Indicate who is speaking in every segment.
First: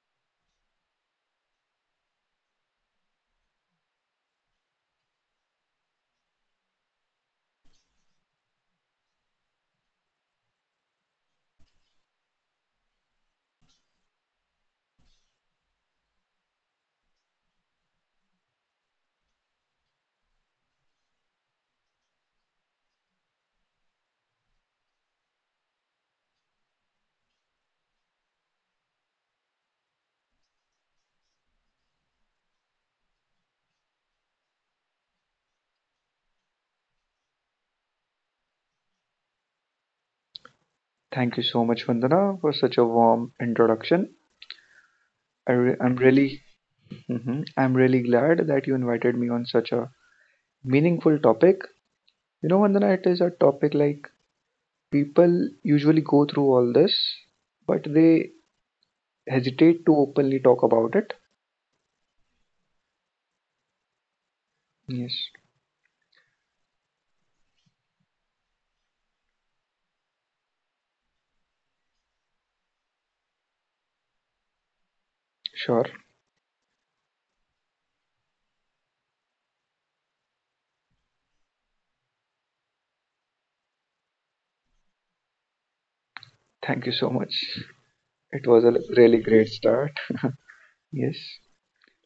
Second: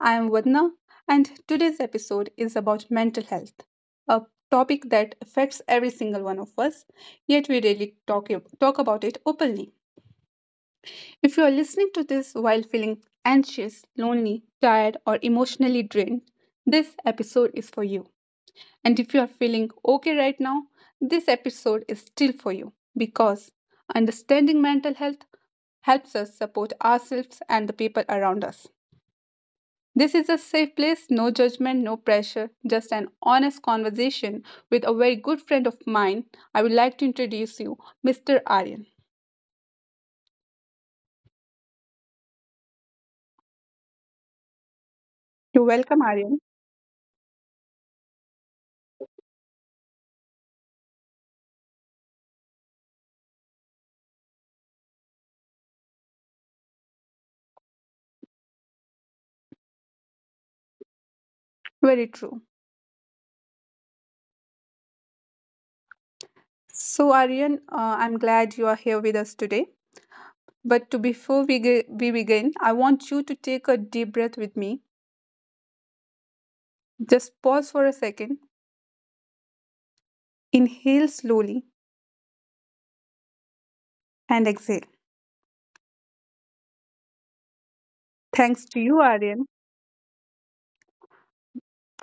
Speaker 1: I am Vadna, and today's episode is about mental health, a topic that affects every single one of us, yet we rarely talk about it openly. If you are listening to this while feeling anxious, lonely, tired, or emotionally drained, this episode is for you. And if you are feeling okay right now, this episode is still for you because understanding mental health helps us support ourselves and the people around us. This is a safe place, no judgment, no pressure, just an honest conversation with a very good friend of mine. I would like to introduce you, Mr. Aryan.
Speaker 2: Thank you so much, Vandana, for such a warm introduction. I
Speaker 1: You're
Speaker 2: re- I'm
Speaker 1: welcome, Aryan.
Speaker 2: really, Mhm. I'm really glad that you invited me on such a meaningful topic. You know, Vandana, it is a topic like people usually go through all this, but they hesitate to openly talk about it.
Speaker 1: Very true.
Speaker 2: Yes,
Speaker 1: So, Aryan, I'm glad you are here with us today. But to before we begin, I want you to take a deep breath with me.
Speaker 2: sure.
Speaker 1: Just pause for a second, inhale slowly, and exhale.
Speaker 2: Thank you so much. It was
Speaker 1: Thanks
Speaker 2: a
Speaker 1: to you,
Speaker 2: really great
Speaker 1: Aryan.
Speaker 2: start. Yes,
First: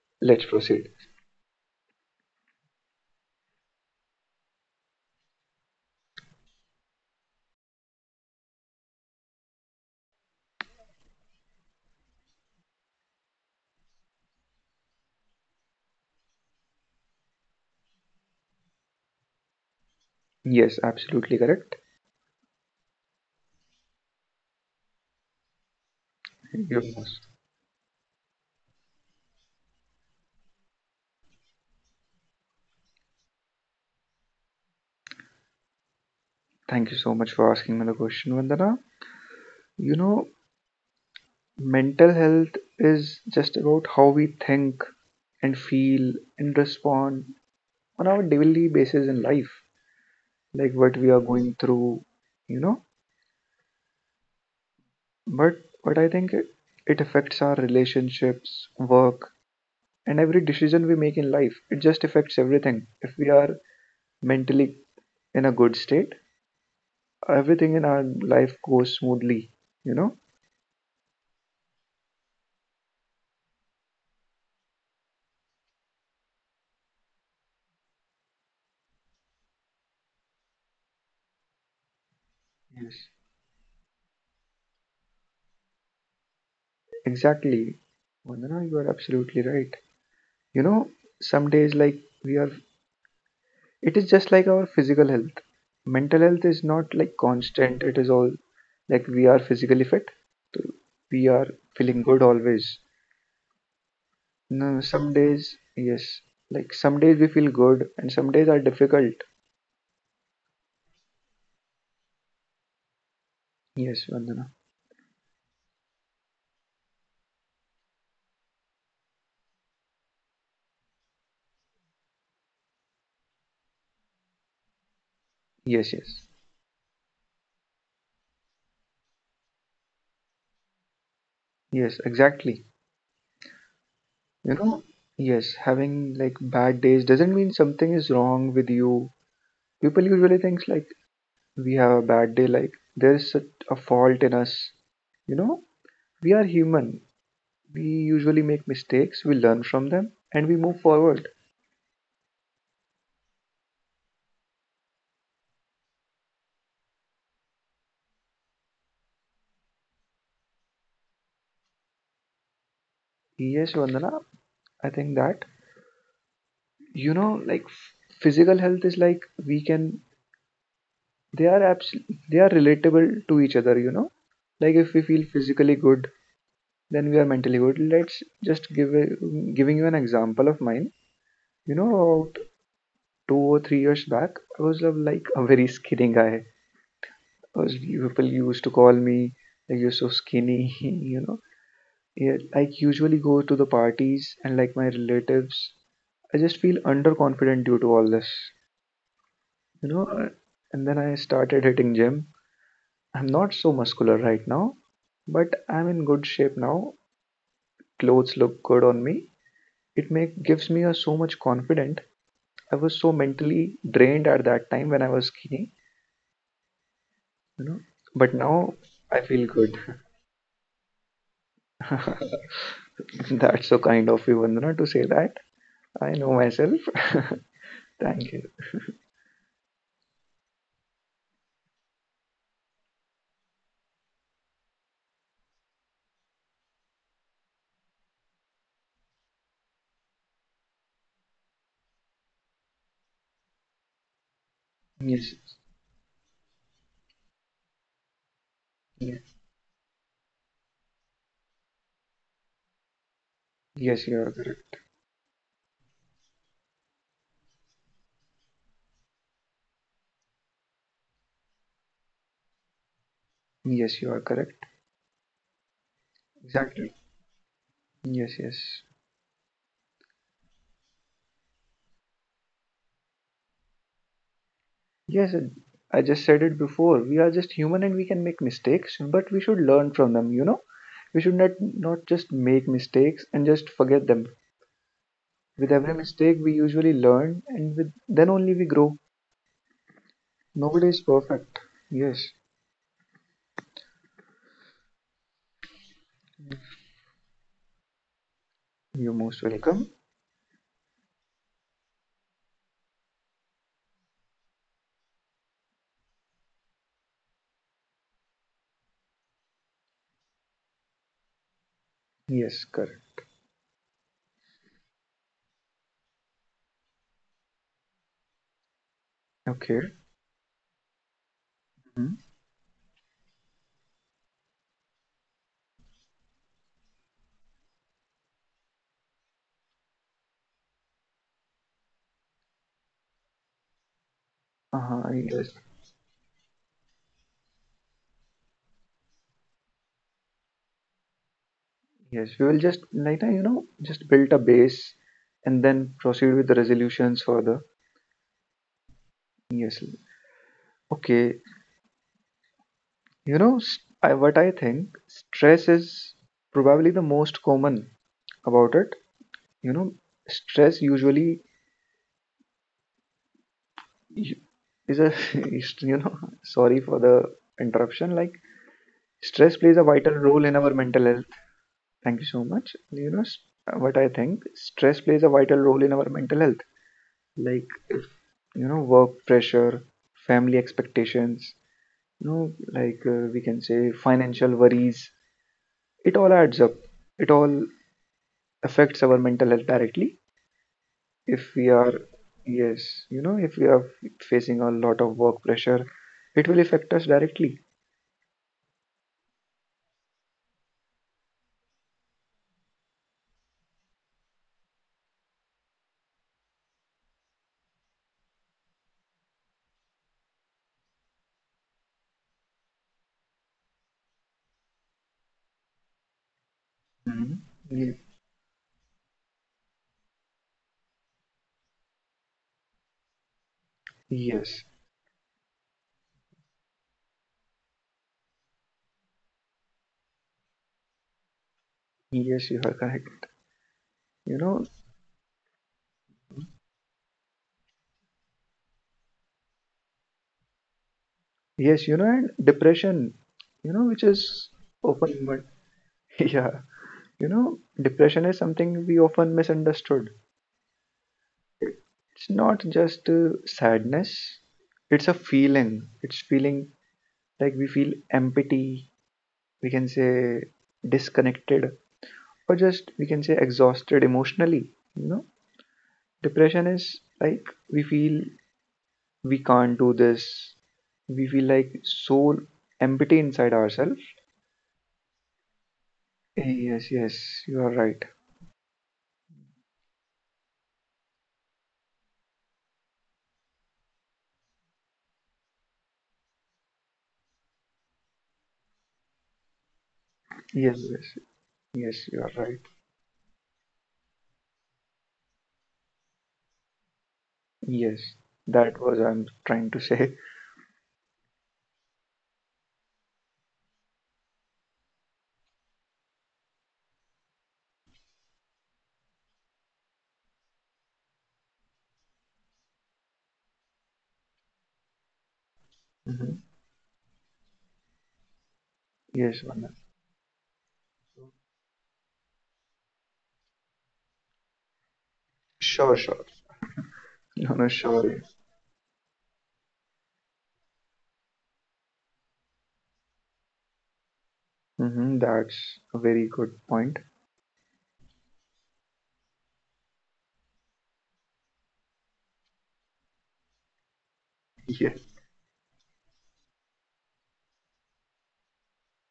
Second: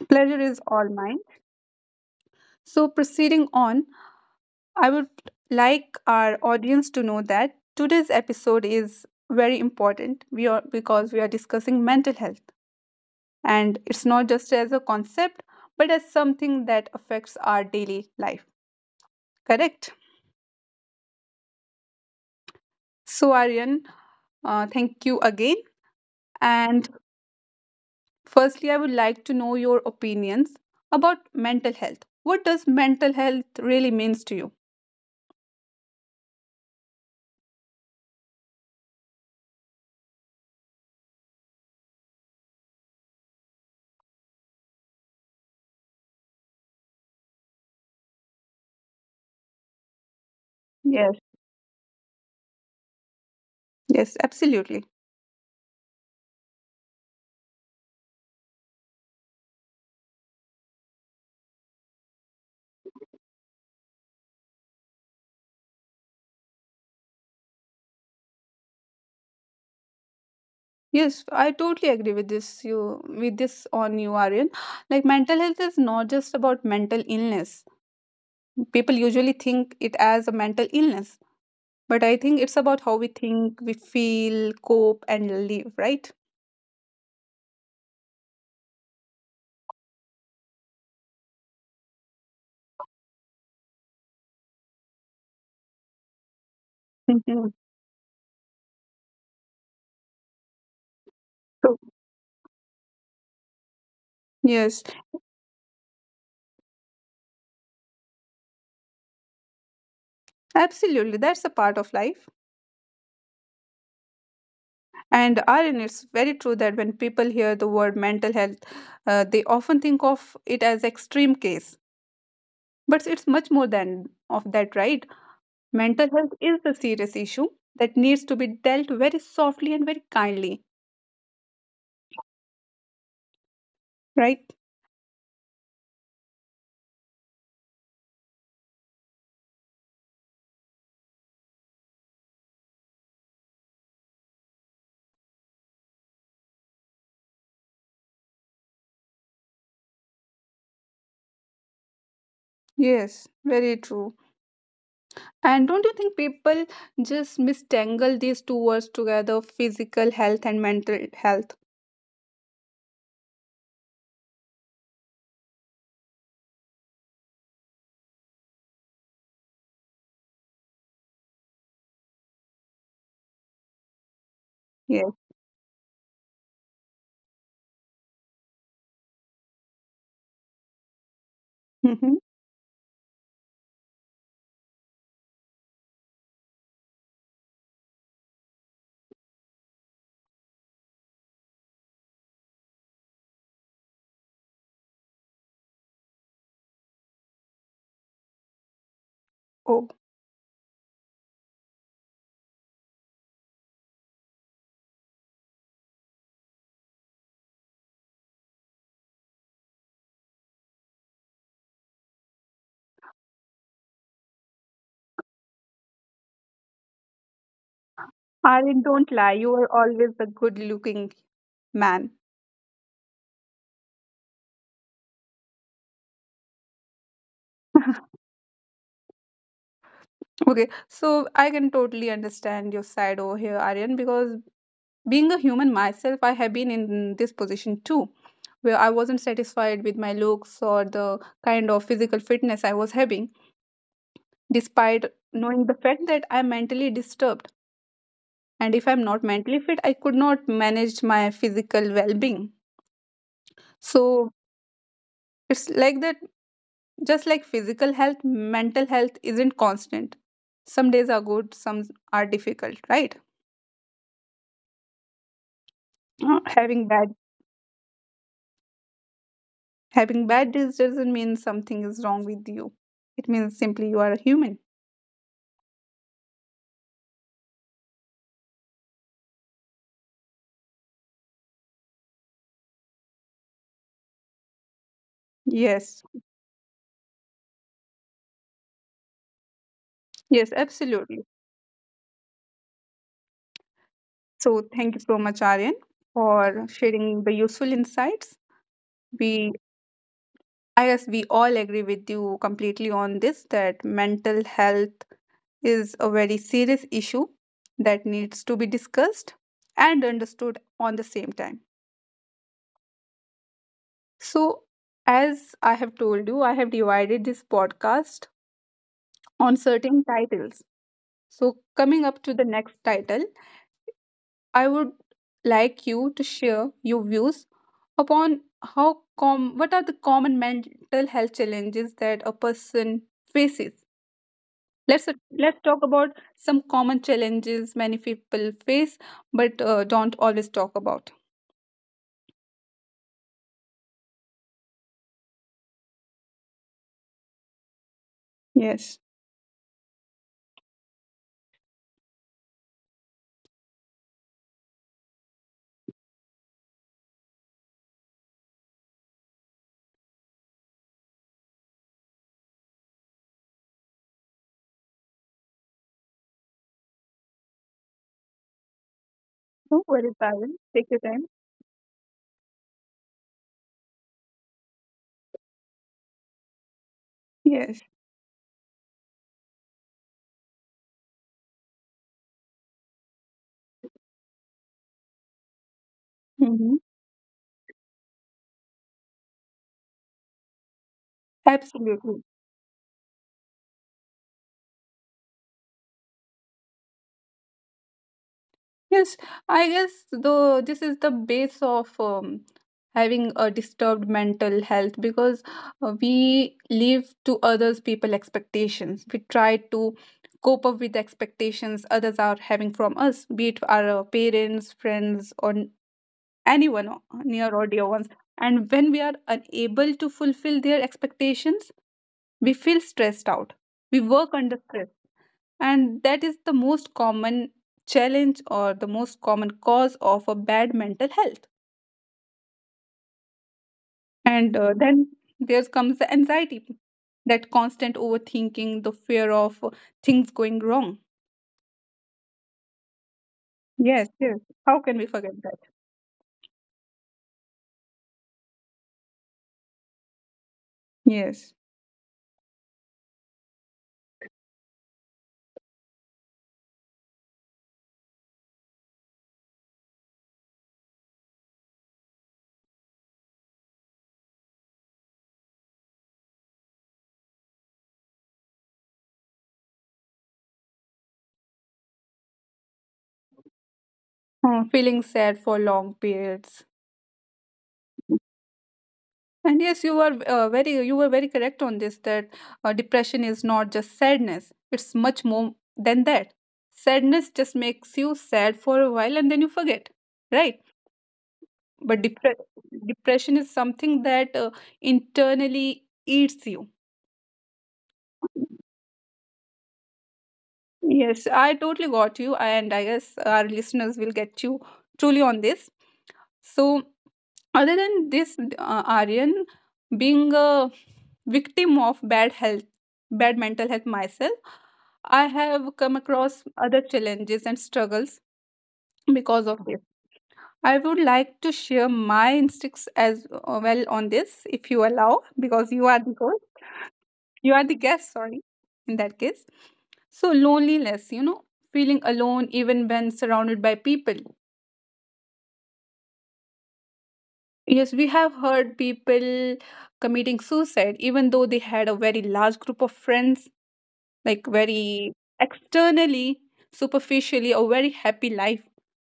Speaker 1: Pleasure
Speaker 2: let's
Speaker 1: is all
Speaker 2: proceed.
Speaker 1: mine. So, proceeding on, I would like our audience to know that today's episode is very important. We are because we are discussing mental health, and it's not just as a concept but as something that affects our daily life. Correct?
Speaker 2: Yes, absolutely correct.
Speaker 1: So Aryan, thank you again.
Speaker 2: You're
Speaker 1: And
Speaker 2: most.
Speaker 1: firstly, I would like to know your opinions about mental health. What does mental health really means to you?
Speaker 2: Thank you so much for asking me the question, Vandana. You know, mental health is just about how we think and feel and respond on our daily basis in life, like what we
Speaker 1: Yes.
Speaker 2: are going through, you know.
Speaker 1: Yes, absolutely.
Speaker 2: But but I think it affects our relationships, work, and every decision we make in life. It just affects everything. If we are mentally in a good state, everything in our life goes smoothly, you know?
Speaker 1: Yes, I totally agree with this on you, Aryan. Like mental health is not just about mental illness. People usually think it as a mental illness, but I think it's about how
Speaker 2: Yes.
Speaker 1: we think, we feel, cope, and live, right?
Speaker 2: Exactly. Vandana, you are absolutely right. You know, some days like we are it is just like our physical health. Mental health is not like
Speaker 1: Mhm.
Speaker 2: constant. It is all like we are physically fit. So we are
Speaker 1: So-
Speaker 2: feeling good always.
Speaker 1: Yes,
Speaker 2: No, some days, yes. Like some days we feel good and some days are difficult.
Speaker 1: absolutely. That's a part of life.
Speaker 2: Yes, Vandana.
Speaker 1: And Aryan, it's very true that when people hear the word mental health, they often think of it as extreme case, but it's much more than of that, right?
Speaker 2: Yes,
Speaker 1: Mental
Speaker 2: yes.
Speaker 1: health is a serious issue that needs to be dealt very softly and very kindly,
Speaker 2: Yes, exactly.
Speaker 1: right?
Speaker 2: You know, yes, having like bad days doesn't mean something is wrong with you. People usually think like we have a bad day, like there is such a fault in us. You know, we are human. We usually make mistakes, we learn from them, and we move forward.
Speaker 1: Yes, very true. And don't you think people just mistangle these two words together, physical health and mental health?
Speaker 2: Yes, Vandana, I think that, you know, like physical health is like we can. They are abs- They are relatable to each other. You know, like if we
Speaker 1: Yes.
Speaker 2: feel physically good, then we are mentally good. Let's just give a, giving you an example of mine. You know,
Speaker 1: Hmm.
Speaker 2: about 2 or 3 years back, I was like a very skinny guy. I was People used to call me like you're so skinny. You know, yeah, like usually go to the parties and like my relatives. I just feel underconfident due to all this, you
Speaker 1: Oh,
Speaker 2: know. uh, And then I started hitting gym. I'm not so muscular right now, but I'm in good shape now. Clothes look good on me. It make gives me a so much confident. I was so mentally drained at that time when I was skinny, you know. But
Speaker 1: I
Speaker 2: now
Speaker 1: don't
Speaker 2: I
Speaker 1: lie.
Speaker 2: feel
Speaker 1: You are
Speaker 2: good.
Speaker 1: always a good looking man.
Speaker 2: That's so kind of you, Vandana, to say that. I know myself. Thank you.
Speaker 1: Okay, so I can totally understand your side over here, Aryan, because being a human myself, I have been in this position too, where I wasn't satisfied with my looks or the kind of physical fitness I was having, despite
Speaker 2: Yes.
Speaker 1: knowing the fact that I'm mentally disturbed. And if I'm not
Speaker 2: Yes,
Speaker 1: mentally fit, I could not manage my physical well being.
Speaker 2: yes, you
Speaker 1: So
Speaker 2: are correct.
Speaker 1: it's like that, just like physical health, mental health isn't constant. Some days are good, some are difficult, right?
Speaker 2: Yes, you are correct.
Speaker 1: Uh, Having
Speaker 2: Exactly.
Speaker 1: bad
Speaker 2: Yes, yes.
Speaker 1: having bad days doesn't mean something is wrong with you. It means simply you are a human.
Speaker 2: Yes, I just said it before. We are just human and we can make mistakes, but we should learn from them, you know? We should not just make mistakes and just forget them. With every
Speaker 1: Yes.
Speaker 2: mistake we usually learn and with then only we grow.
Speaker 1: Yes,
Speaker 2: Nobody is
Speaker 1: absolutely.
Speaker 2: perfect. Yes.
Speaker 1: So thank you so much, Aryan, for sharing the useful insights.
Speaker 2: You're most
Speaker 1: We,
Speaker 2: welcome.
Speaker 1: I guess, we all agree with you completely on this that mental health is a very serious issue that needs to be discussed and understood on the same time.
Speaker 2: Yes, correct.
Speaker 1: So, as I have told you, I have divided this podcast on
Speaker 2: Okay.
Speaker 1: certain titles. So, coming
Speaker 2: Hmm.
Speaker 1: up to the next title, I would like you to share your views upon how com what are the common mental health challenges that a person faces. Let's
Speaker 2: Uh-huh, yes.
Speaker 1: let's talk about some common challenges many people face but don't always talk about.
Speaker 2: Yes, we will just like that, just build a base and then proceed with the resolutions further.
Speaker 1: Yes.
Speaker 2: Yes. Okay. You know, what I think, stress is probably the most common about it. You know, stress usually u- is a, is, you know, sorry for the interruption. Like, stress plays
Speaker 1: No
Speaker 2: a
Speaker 1: worries,
Speaker 2: vital role
Speaker 1: Pavan.
Speaker 2: in our
Speaker 1: Take your
Speaker 2: mental
Speaker 1: time.
Speaker 2: health. Thank you so much. You know, what I think, stress plays a vital role in our mental health. Like,
Speaker 1: Yes.
Speaker 2: you know, work pressure, family expectations, you know, like we can say financial worries. It all adds up.
Speaker 1: Hmm.
Speaker 2: It all affects our mental health directly if we are,
Speaker 1: Absolutely.
Speaker 2: yes, you know if we are facing a lot of work pressure. It will affect us directly.
Speaker 1: Yes, I guess though this is the base of having a disturbed mental health because we live to others people expectations. We try to cope up with the expectations others are having from us, be it our parents, friends, or anyone
Speaker 2: Mhm.
Speaker 1: near or dear ones. And when we are unable to fulfill their expectations, we feel stressed out. We
Speaker 2: Ye-
Speaker 1: work under
Speaker 2: yes
Speaker 1: stress, and that is the most common challenge or the most common cause of a bad mental health.
Speaker 2: yes you are correct. You
Speaker 1: And
Speaker 2: know,
Speaker 1: then there comes the anxiety, that constant overthinking, the fear of things going wrong.
Speaker 2: yes, and depression, which
Speaker 1: Yes,
Speaker 2: is
Speaker 1: yes, how can we
Speaker 2: open,
Speaker 1: forget
Speaker 2: but
Speaker 1: that.
Speaker 2: yeah, you know depression is something we often misunderstood.
Speaker 1: Yes.
Speaker 2: It's not just sadness. It's a feeling. It's feeling Like we feel empty, we can say disconnected, or just, we can say, exhausted emotionally. You know, depression is, like, we feel we can't do this. We feel like so empty inside ourselves.
Speaker 1: Feeling sad for long periods.
Speaker 2: Yes, yes, you are right.
Speaker 1: And yes, you were very you were very correct on this, that depression is not just sadness, it's much more than that. Sadness just makes you sad for a while and then you forget, right?
Speaker 2: Yes, yes, yes,
Speaker 1: But
Speaker 2: you are right.
Speaker 1: depression is something that internally eats you.
Speaker 2: Yes, that was I'm trying to say.
Speaker 1: Yes, I totally got you, and I guess our listeners will get you truly on this. So, other than this, Aryan, being a victim of bad mental health myself, I have come
Speaker 2: hmm
Speaker 1: across other challenges and struggles
Speaker 2: yes,
Speaker 1: because of
Speaker 2: Vandana.
Speaker 1: this. I would like to share my instincts as well on this, if you allow, because you
Speaker 2: Sure,
Speaker 1: are the
Speaker 2: sure.
Speaker 1: host. You
Speaker 2: No,
Speaker 1: are
Speaker 2: no,
Speaker 1: the guest,
Speaker 2: sure.
Speaker 1: sorry. In that case, so loneliness, you know, feeling alone even when surrounded by people.
Speaker 2: Mm-hmm, that's a very good point.
Speaker 1: Yes, we have heard people committing suicide even though they had a very large group of friends, like very
Speaker 2: Yes,
Speaker 1: externally, superficially a very happy life,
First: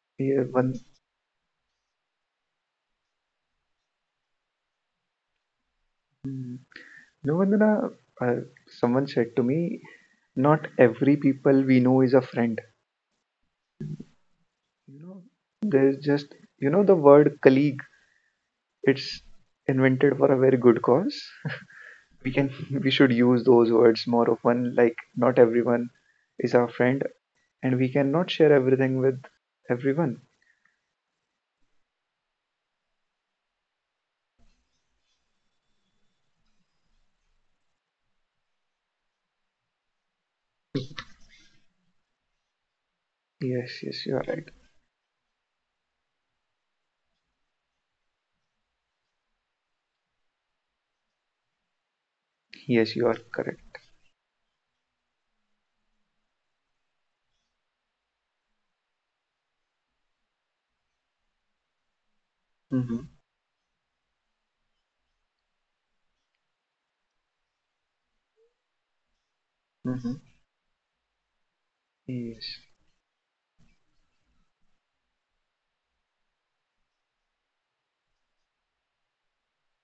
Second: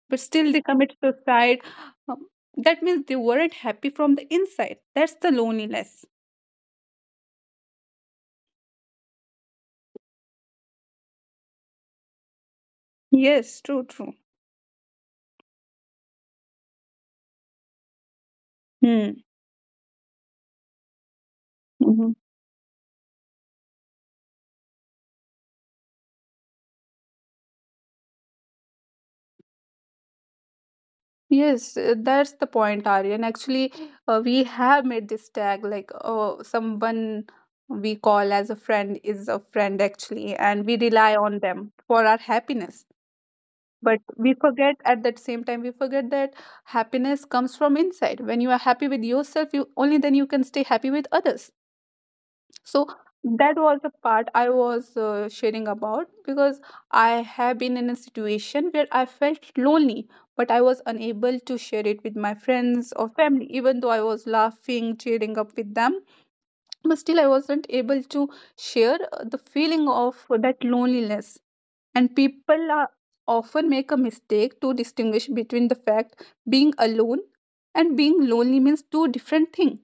Speaker 1: but
Speaker 2: yeah,
Speaker 1: still they
Speaker 2: one.
Speaker 1: commit suicide. Um, that means they weren't happy from the inside, that's the loneliness.
Speaker 2: mm. No, Vandana, uh, someone said to me not every people we know is a friend
Speaker 1: Yes, true, true.
Speaker 2: you know there's just, the word colleague, it's
Speaker 1: Hmm.
Speaker 2: invented for a very good cause.
Speaker 1: Mm-hmm.
Speaker 2: We can We should use those words more often, like not everyone is our friend, and we cannot share everything with everyone.
Speaker 1: Yes, that's the point, Aryan. Actually, we have made this tag like oh, someone we call as a friend is a friend, actually, and we rely on them for our happiness.
Speaker 2: Yes,
Speaker 1: But
Speaker 2: yes, you are
Speaker 1: we
Speaker 2: right.
Speaker 1: forget at that same time, we forget that happiness comes from inside. When you are happy with yourself, you only then you can stay happy with others. So
Speaker 2: Yes, you are
Speaker 1: that
Speaker 2: correct.
Speaker 1: was the part I was sharing about, because I have been in a situation where I felt lonely, but I was unable to share it with my friends
Speaker 2: Mm-hmm.
Speaker 1: or family, even though I was laughing, cheering up with them, but still I wasn't able to share the feeling
Speaker 2: Mm-hmm.
Speaker 1: of that loneliness. And
Speaker 2: Yes,
Speaker 1: people often make a mistake to distinguish between the fact, being alone and being lonely means two different things.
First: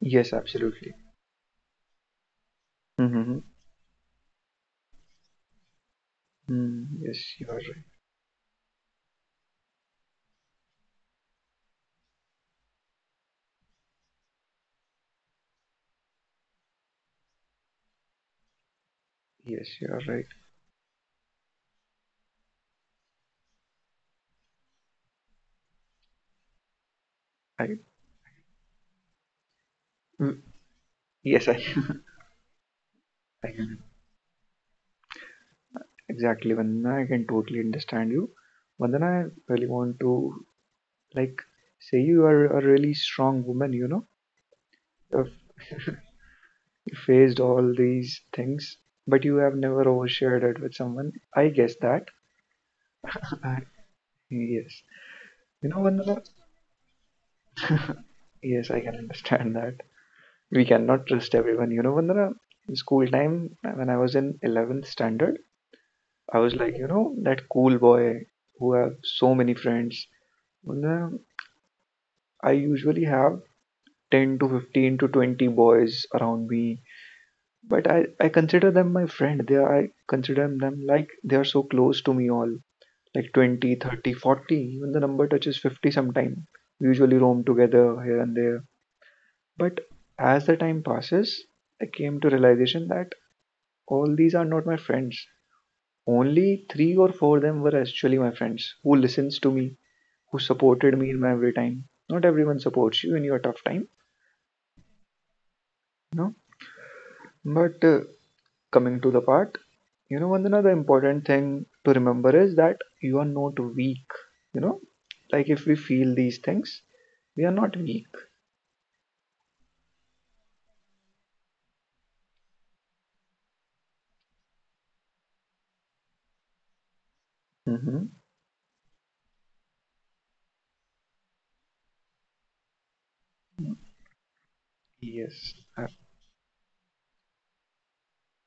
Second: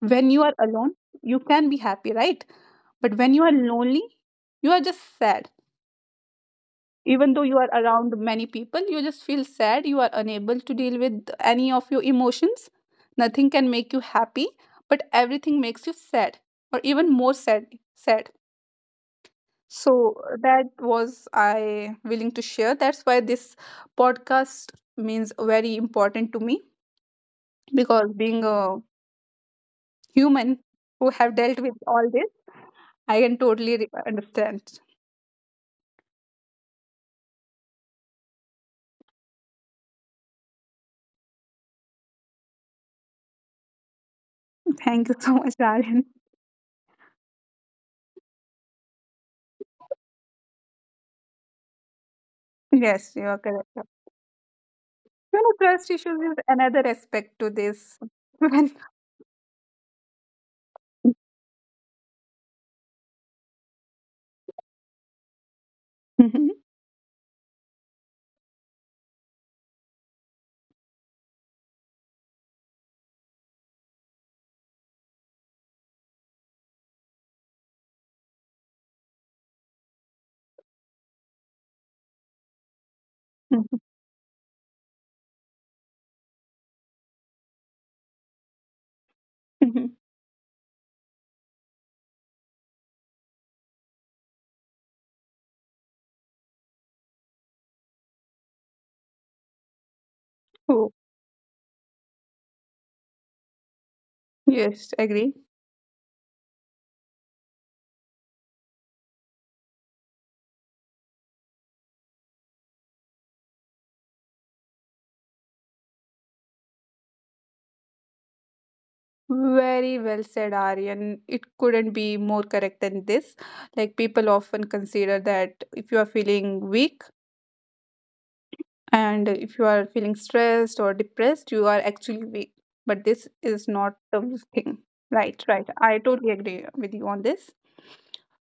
Speaker 1: When
Speaker 2: yes,
Speaker 1: you are
Speaker 2: absolutely.
Speaker 1: alone, you can be happy, right? But when
Speaker 2: Mm-hmm.
Speaker 1: you are lonely, you are just sad.
Speaker 2: Yes,
Speaker 1: Even though
Speaker 2: you
Speaker 1: you
Speaker 2: are
Speaker 1: are
Speaker 2: right.
Speaker 1: around many people, you just feel sad. You are unable to deal with any of your emotions. Nothing can make you happy, but everything makes you sad or even more sad. Sad.
Speaker 2: Yes, you are
Speaker 1: So
Speaker 2: right.
Speaker 1: that was I willing to share. That's why this podcast means very important to me,
Speaker 2: I.
Speaker 1: because being a
Speaker 2: mm,
Speaker 1: human who have
Speaker 2: yes, I,
Speaker 1: dealt with all this, I can
Speaker 2: I
Speaker 1: totally understand.
Speaker 2: exactly, Vandana. I can totally understand you. Vandana, I really want to, like, say you are a really strong woman, you know.
Speaker 1: Thank you so
Speaker 2: You've
Speaker 1: much, Ryan.
Speaker 2: faced all these things, but you have never overshared it with someone. I guess that.
Speaker 1: Yes, you are correct.
Speaker 2: Yes.
Speaker 1: You know,
Speaker 2: You know,
Speaker 1: trust issues
Speaker 2: Vandana?
Speaker 1: is another aspect to this.
Speaker 2: Yes,
Speaker 1: When-
Speaker 2: I can understand that. We cannot trust everyone. You know, Vandana, in school time, when I was in 11th standard, I
Speaker 1: Mhm,
Speaker 2: was like, you know, that cool boy who have so many friends. Vandana, I usually have 10 to 15 to 20 boys around me, but I consider them my friend. They are, I consider them like they are so close to me all, like 20,
Speaker 1: mhm,
Speaker 2: 30, 40, even the number touches 50 sometime. We usually roam together here and there,
Speaker 1: mhm.
Speaker 2: but as the time passes, I came to realization that all these are not my friends. Only three or four of them were actually my friends, who listens to me, who
Speaker 1: Oh,
Speaker 2: supported me in my every time. Not everyone supports you in your tough time.
Speaker 1: yes, agree.
Speaker 2: No, but coming to the part, you know, Vandana, the important thing to remember is that you are not weak. You know, like if we feel these things, we are not weak.
Speaker 1: Very well said, Aryan. It couldn't be more correct than this. Like, people often consider that if you are feeling weak,
Speaker 2: Hmm.
Speaker 1: and if you are feeling stressed or depressed, you are actually weak, but this is not the thing, right?
Speaker 2: Yes.
Speaker 1: Right,
Speaker 2: Uh,
Speaker 1: I totally agree with you on this.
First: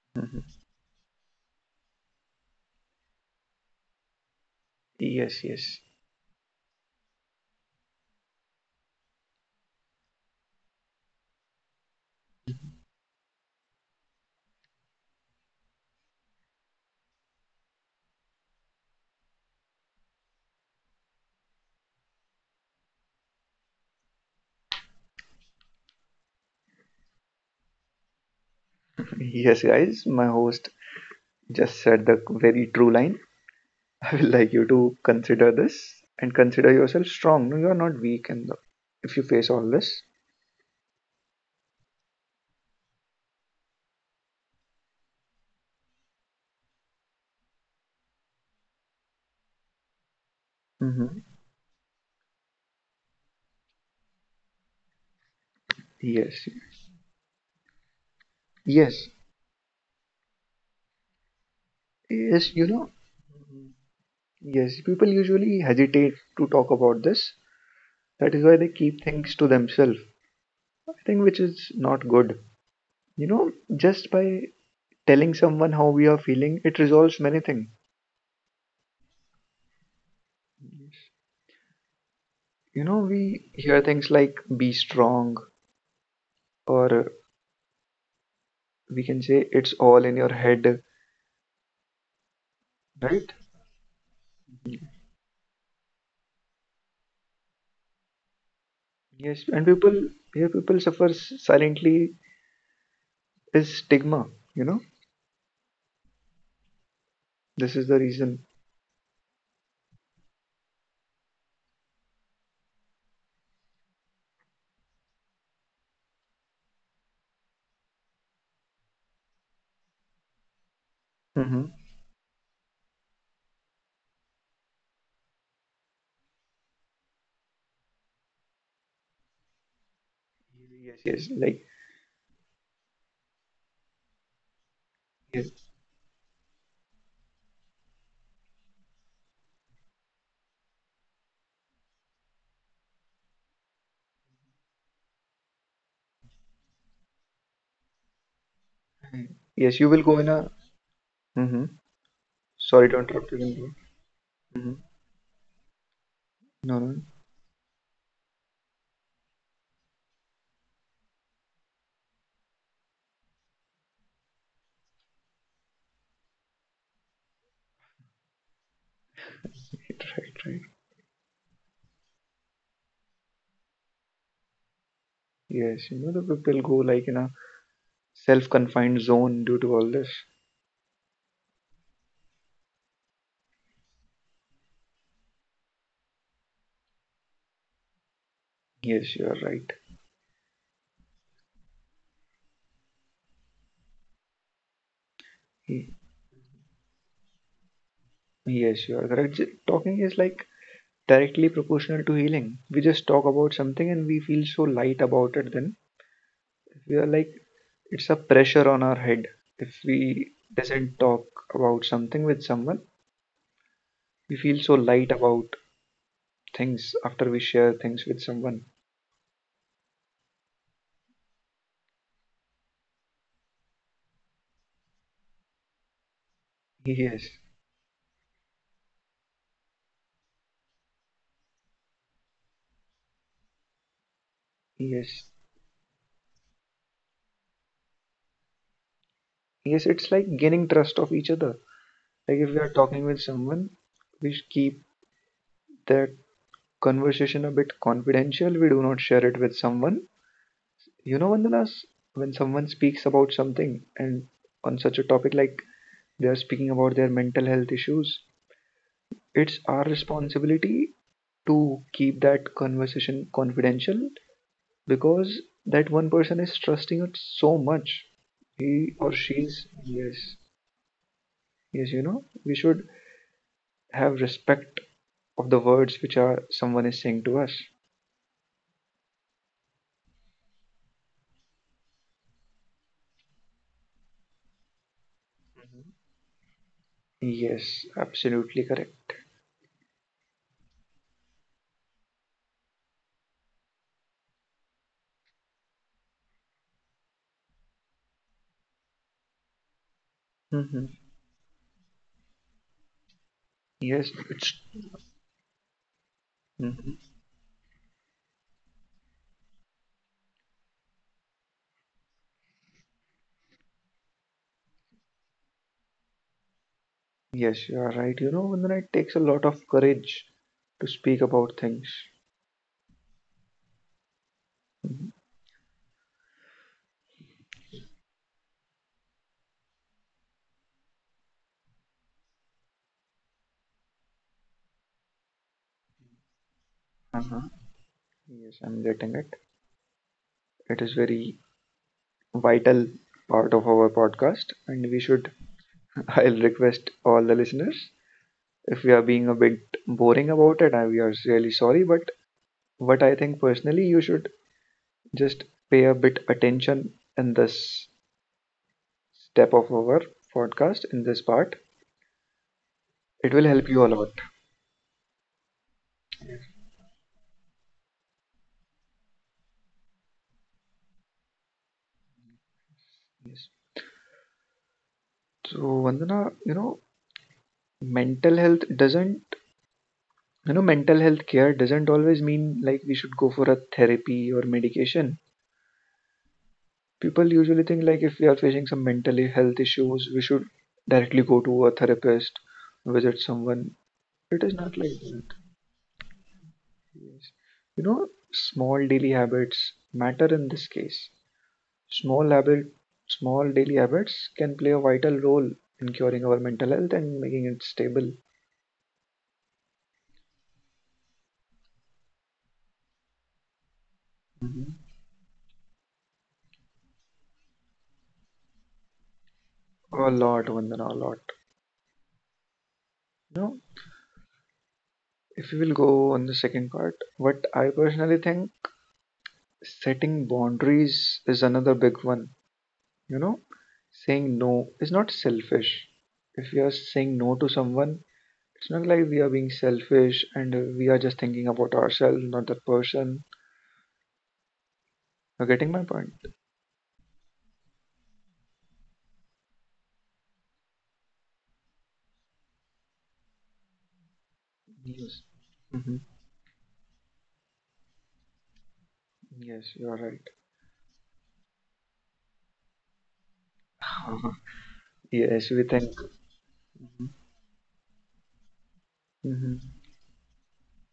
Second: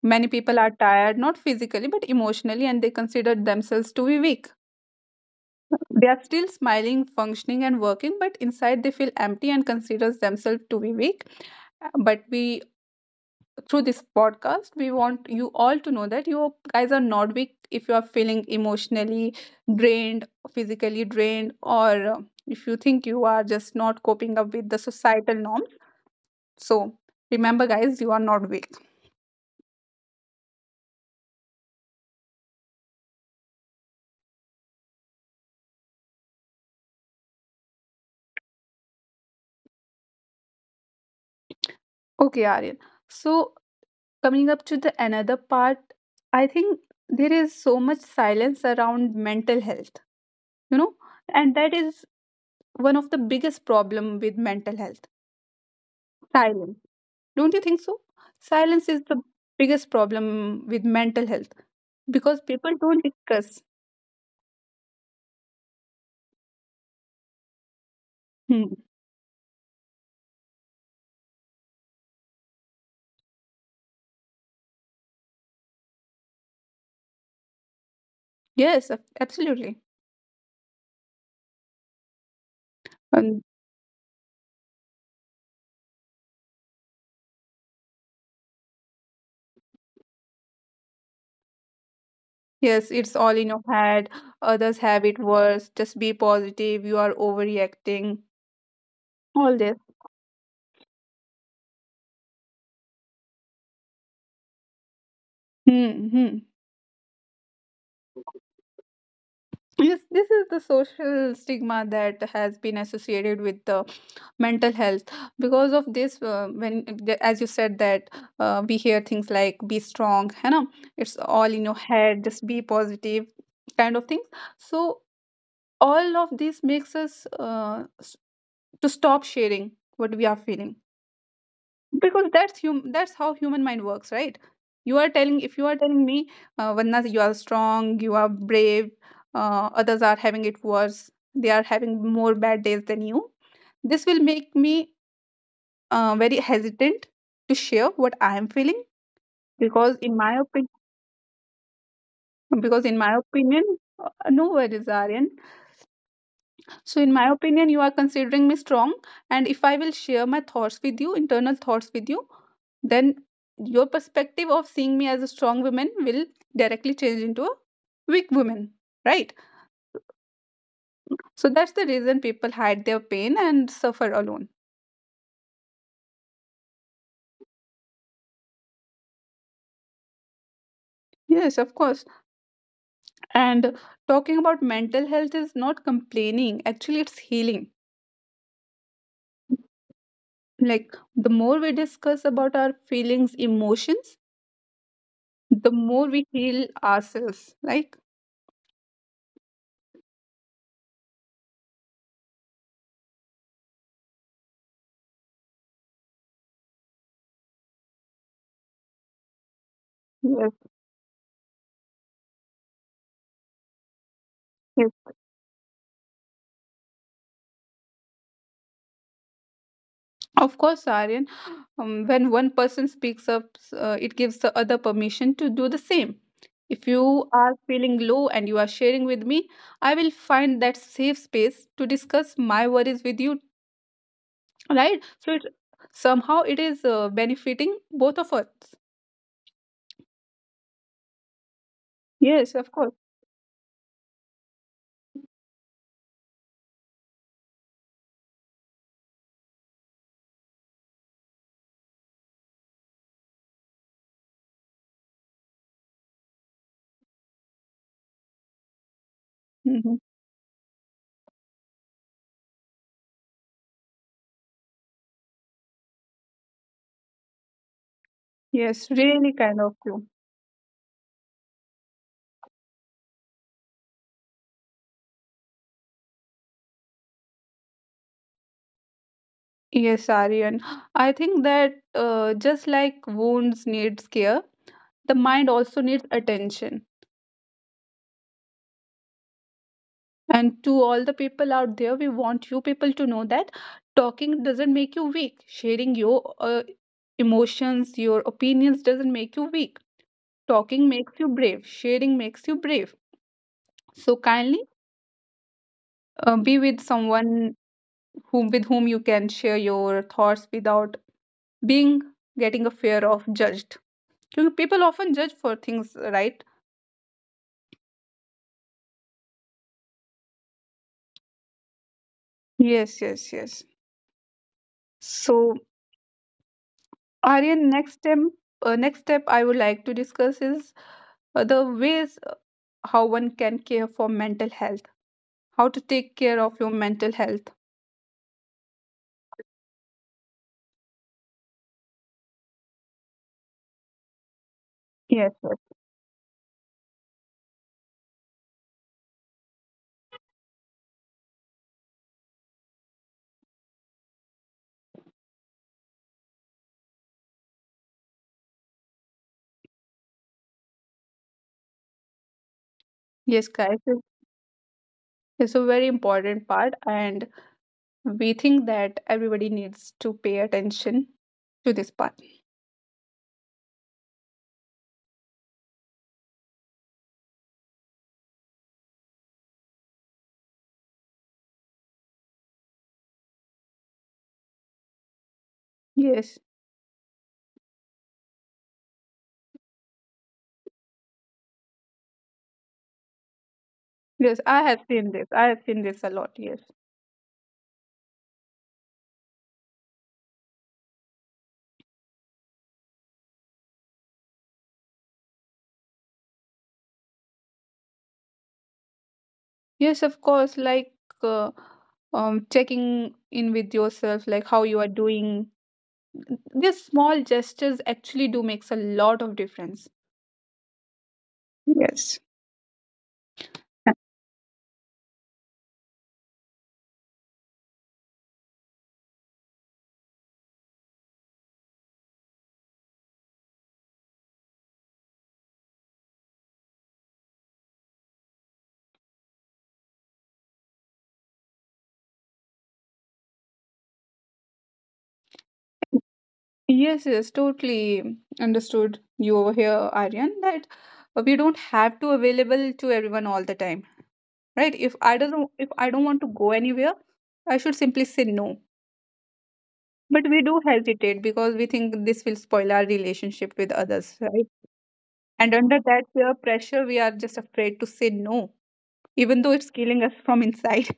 Speaker 1: Many people
Speaker 2: mhm.
Speaker 1: are tired, not physically but emotionally, and they consider themselves to be weak.
Speaker 2: Yes, yes.
Speaker 1: They are still smiling, functioning and working, but inside they feel empty and considers themselves to be weak. But we, through this podcast, we want you all to know that you guys are not weak. If you are feeling emotionally drained, physically drained, or uh, if you think you are just not coping up with the societal norms, so remember guys, you are not weak.
Speaker 2: Yes, guys, my host just said the very true line. I will like you to consider this and consider yourself strong. No, you are not weak if you face all this.
Speaker 1: Okay, Aryan, so coming up to the another part, I think there is so much silence around mental health, you know,
Speaker 2: Hmm.
Speaker 1: and that is one of the biggest problem with mental health,
Speaker 2: Yes.
Speaker 1: silence. Don't you think so? Silence is
Speaker 2: Yes.
Speaker 1: the biggest problem with mental health because
Speaker 2: Yes, you
Speaker 1: people
Speaker 2: know.
Speaker 1: don't discuss.
Speaker 2: Mhm. Yes, people usually hesitate to talk about this. That is why they
Speaker 1: Hmm.
Speaker 2: keep things to themselves. I think which is not good. You know, just by telling someone how we are feeling, it resolves many things.
Speaker 1: Yes, absolutely.
Speaker 2: You know,
Speaker 1: And
Speaker 2: we hear things like be strong, or we can say it's all in your head,
Speaker 1: yes, it's all
Speaker 2: right?
Speaker 1: in your head. Others have it worse. Just be positive. You are overreacting. All
Speaker 2: Yes, and
Speaker 1: this.
Speaker 2: people here people suffer silently is stigma. You know,
Speaker 1: Hmm. Hmm.
Speaker 2: this is the reason.
Speaker 1: Yes, this is the social stigma that has been associated with the mental health because of this when as you said that we hear things like be strong, you know, it's all in your
Speaker 2: Mm-hmm.
Speaker 1: head, just be positive kind of things. So all of this makes us to stop sharing what we are feeling,
Speaker 2: Yes, yes, like,
Speaker 1: because that's how human mind works, right? You are telling if you
Speaker 2: yes,
Speaker 1: are telling me, Vanna, you are strong, you are brave, others are having it worse, they are having more bad days than you, this will make me very hesitant to share what I am feeling.
Speaker 2: yes,
Speaker 1: Because
Speaker 2: you will
Speaker 1: in
Speaker 2: go
Speaker 1: my
Speaker 2: in a.
Speaker 1: opinion
Speaker 2: Mm-hmm.
Speaker 1: because
Speaker 2: Sorry
Speaker 1: in
Speaker 2: to
Speaker 1: my
Speaker 2: interrupt
Speaker 1: opinion
Speaker 2: you.
Speaker 1: no
Speaker 2: Mm-hmm.
Speaker 1: worries, Aryan.
Speaker 2: No,
Speaker 1: So
Speaker 2: no,
Speaker 1: in my opinion, you are considering me strong, and if I will share my thoughts with you, internal thoughts with you, then your perspective of seeing me as a strong woman will directly change into a weak woman, right?
Speaker 2: right, right. Right.
Speaker 1: So that's the reason people hide their pain and suffer alone.
Speaker 2: Yes, you know, the people go like in a self-confined zone due to all this.
Speaker 1: Yes, of course. And talking about mental health is not complaining, actually it's healing.
Speaker 2: Yes, you are right.
Speaker 1: Like, the more we discuss about our feelings, emotions, the
Speaker 2: Ye-
Speaker 1: more we heal ourselves. Like,
Speaker 2: Yes, you are correct. Talking is like directly proportional to healing. We just talk about something and we feel so light about it then. We are like, it's a pressure on our head. If we
Speaker 1: yes,
Speaker 2: doesn't talk about something with someone, we feel so
Speaker 1: yes.
Speaker 2: light about things after we share things with someone.
Speaker 1: Of course, Aryan, when one person speaks up, it gives the other permission to do the same. If you
Speaker 2: Yes,
Speaker 1: are feeling low and you are sharing with me, I will find that safe space to discuss my worries with you, right? So
Speaker 2: yes,
Speaker 1: it somehow it is benefiting both of us.
Speaker 2: yes, it's like gaining trust of each other. Like
Speaker 1: Yes,
Speaker 2: if we
Speaker 1: of
Speaker 2: are
Speaker 1: course.
Speaker 2: talking with someone, we keep that conversation a bit confidential. We do not share it with someone. You know, Vandalas, when someone speaks about something and on such a topic like they are speaking about their mental health issues, it's our
Speaker 1: Hmm.
Speaker 2: responsibility to keep that conversation confidential because that one person is trusting us so much.
Speaker 1: Yes,
Speaker 2: He or
Speaker 1: really kind
Speaker 2: she's,
Speaker 1: of you.
Speaker 2: yes, yes, you know, we should have respect of the words which are someone is saying to us.
Speaker 1: Yes, Aryan. I think that just like wounds needs care, the mind also needs attention.
Speaker 2: Yes, absolutely correct.
Speaker 1: And to all the people out there, we want you people to know that talking doesn't make you weak. Sharing your emotions, your opinions doesn't make you weak. Talking
Speaker 2: hmm
Speaker 1: makes you brave. Sharing makes you brave.
Speaker 2: Yes,
Speaker 1: So
Speaker 2: it's
Speaker 1: kindly be with
Speaker 2: mhm,
Speaker 1: someone whom with whom you can share your thoughts without being getting a fear of judged. People often judge for things, right?
Speaker 2: yes, you are right. You know, Vandana, it takes a lot of courage to speak about things.
Speaker 1: Yes, yes, yes. So, Aryan, next step I would like to discuss is the ways, how one can care for mental health, how to take care of your mental
Speaker 2: Uh-huh.
Speaker 1: health.
Speaker 2: Yes, I'm getting it. It is very vital part of our podcast, and we
Speaker 1: Yes,
Speaker 2: should.
Speaker 1: yes,
Speaker 2: I'll request all the listeners if we are being a bit boring about it. We are really sorry, but what I think personally, you should just pay a bit attention in this step of our podcast, in this part. It
Speaker 1: yes,
Speaker 2: will help
Speaker 1: guys.
Speaker 2: you a lot.
Speaker 1: It's a very important part, and we think that everybody needs to pay attention to this part.
Speaker 2: Yes. So Vandana, you know, mental health doesn't mental health care doesn't always mean like we should go for a therapy or medication.
Speaker 1: Yes,
Speaker 2: People usually think like if we are facing some mental health issues, we should directly go to a therapist, visit someone.
Speaker 1: yes,
Speaker 2: It is
Speaker 1: I
Speaker 2: not
Speaker 1: have
Speaker 2: like
Speaker 1: seen this.
Speaker 2: that.
Speaker 1: I have seen this a lot. Yes,
Speaker 2: Yes. You know, small daily habits matter in this case. small habit Small daily habits can play a vital role in curing our mental health and making it stable.
Speaker 1: yes, of course. Like, uh, checking in with yourself, like how you
Speaker 2: Mhm.
Speaker 1: are doing. These small gestures actually do makes a lot of difference.
Speaker 2: A lot, Vandana, a lot.
Speaker 1: Yes.
Speaker 2: No, if we will go on the second part, what I personally think, setting boundaries is another big one, you know. Saying no is not selfish. If we are saying no to someone, it's not like we are being selfish and we are just thinking about ourselves, not that person. You're getting my point?
Speaker 1: Yes, yes, totally understood you over here, Aryan, that we don't have to available to everyone all the time, right?
Speaker 2: Yes.
Speaker 1: If I
Speaker 2: Hmm.
Speaker 1: don't want to go anywhere, I should simply say no.
Speaker 2: Yes, you are
Speaker 1: But
Speaker 2: right.
Speaker 1: we do hesitate because we think this will spoil our relationship with others,
Speaker 2: Uh-huh.
Speaker 1: right? And
Speaker 2: Yes, we
Speaker 1: under
Speaker 2: think.
Speaker 1: that peer pressure, we are
Speaker 2: Hmm.
Speaker 1: just afraid to say no, even though it's killing us from inside.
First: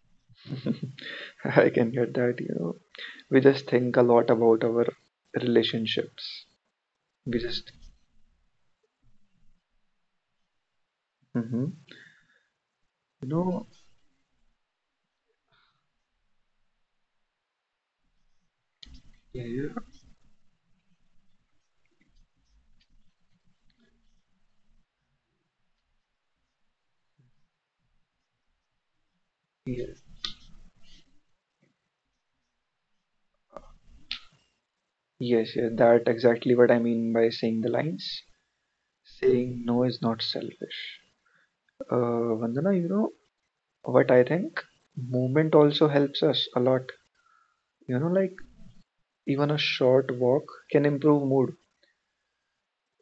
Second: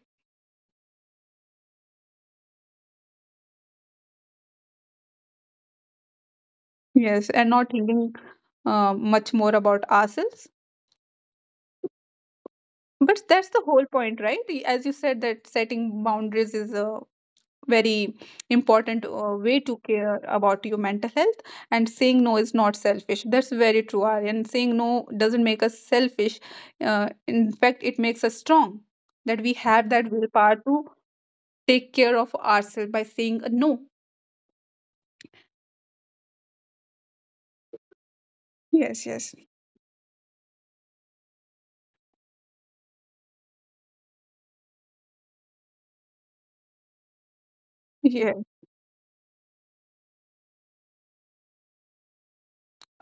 Speaker 2: I can get that, you know. We just think a lot about our relationships.
Speaker 1: Yes,
Speaker 2: we
Speaker 1: and not
Speaker 2: just
Speaker 1: thinking much more about ourselves.
Speaker 2: Hmm.
Speaker 1: But
Speaker 2: You
Speaker 1: that's the
Speaker 2: know.
Speaker 1: whole point, right? As you said, that setting boundaries is a very important
Speaker 2: Yeah,
Speaker 1: way
Speaker 2: yeah.
Speaker 1: to care about your mental health. And saying no is not selfish. That's very true, Aryan. Saying no doesn't make us selfish. In fact, it makes us strong. That we have
Speaker 2: Yes,
Speaker 1: that willpower to take care of ourselves by saying a no.
Speaker 2: yes, yes, that exactly what I mean by saying the lines.
Speaker 1: Yes, yes.
Speaker 2: Saying no is not selfish. Vandana, you know what I think? Movement also helps us a lot. You know,
Speaker 1: Yeah,
Speaker 2: like even a short walk can improve mood.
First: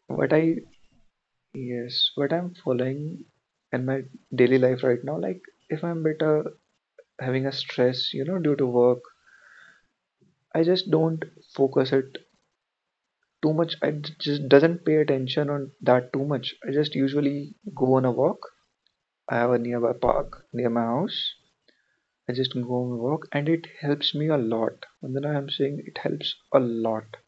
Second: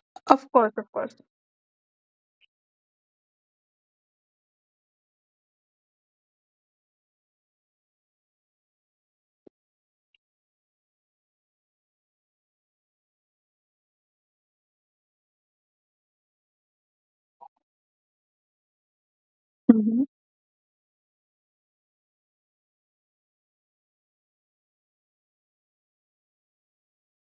Speaker 2: What
Speaker 1: of
Speaker 2: I,
Speaker 1: course, of course.
Speaker 2: yes, what I'm following in my daily life right now, like if I'm better having a stress, you know, due to work, I just don't focus it too much. Just doesn't pay attention on that too much. I just usually go on a walk. I have a nearby park near my house. I just go on a walk and it helps me a lot, and then I am saying it helps a lot.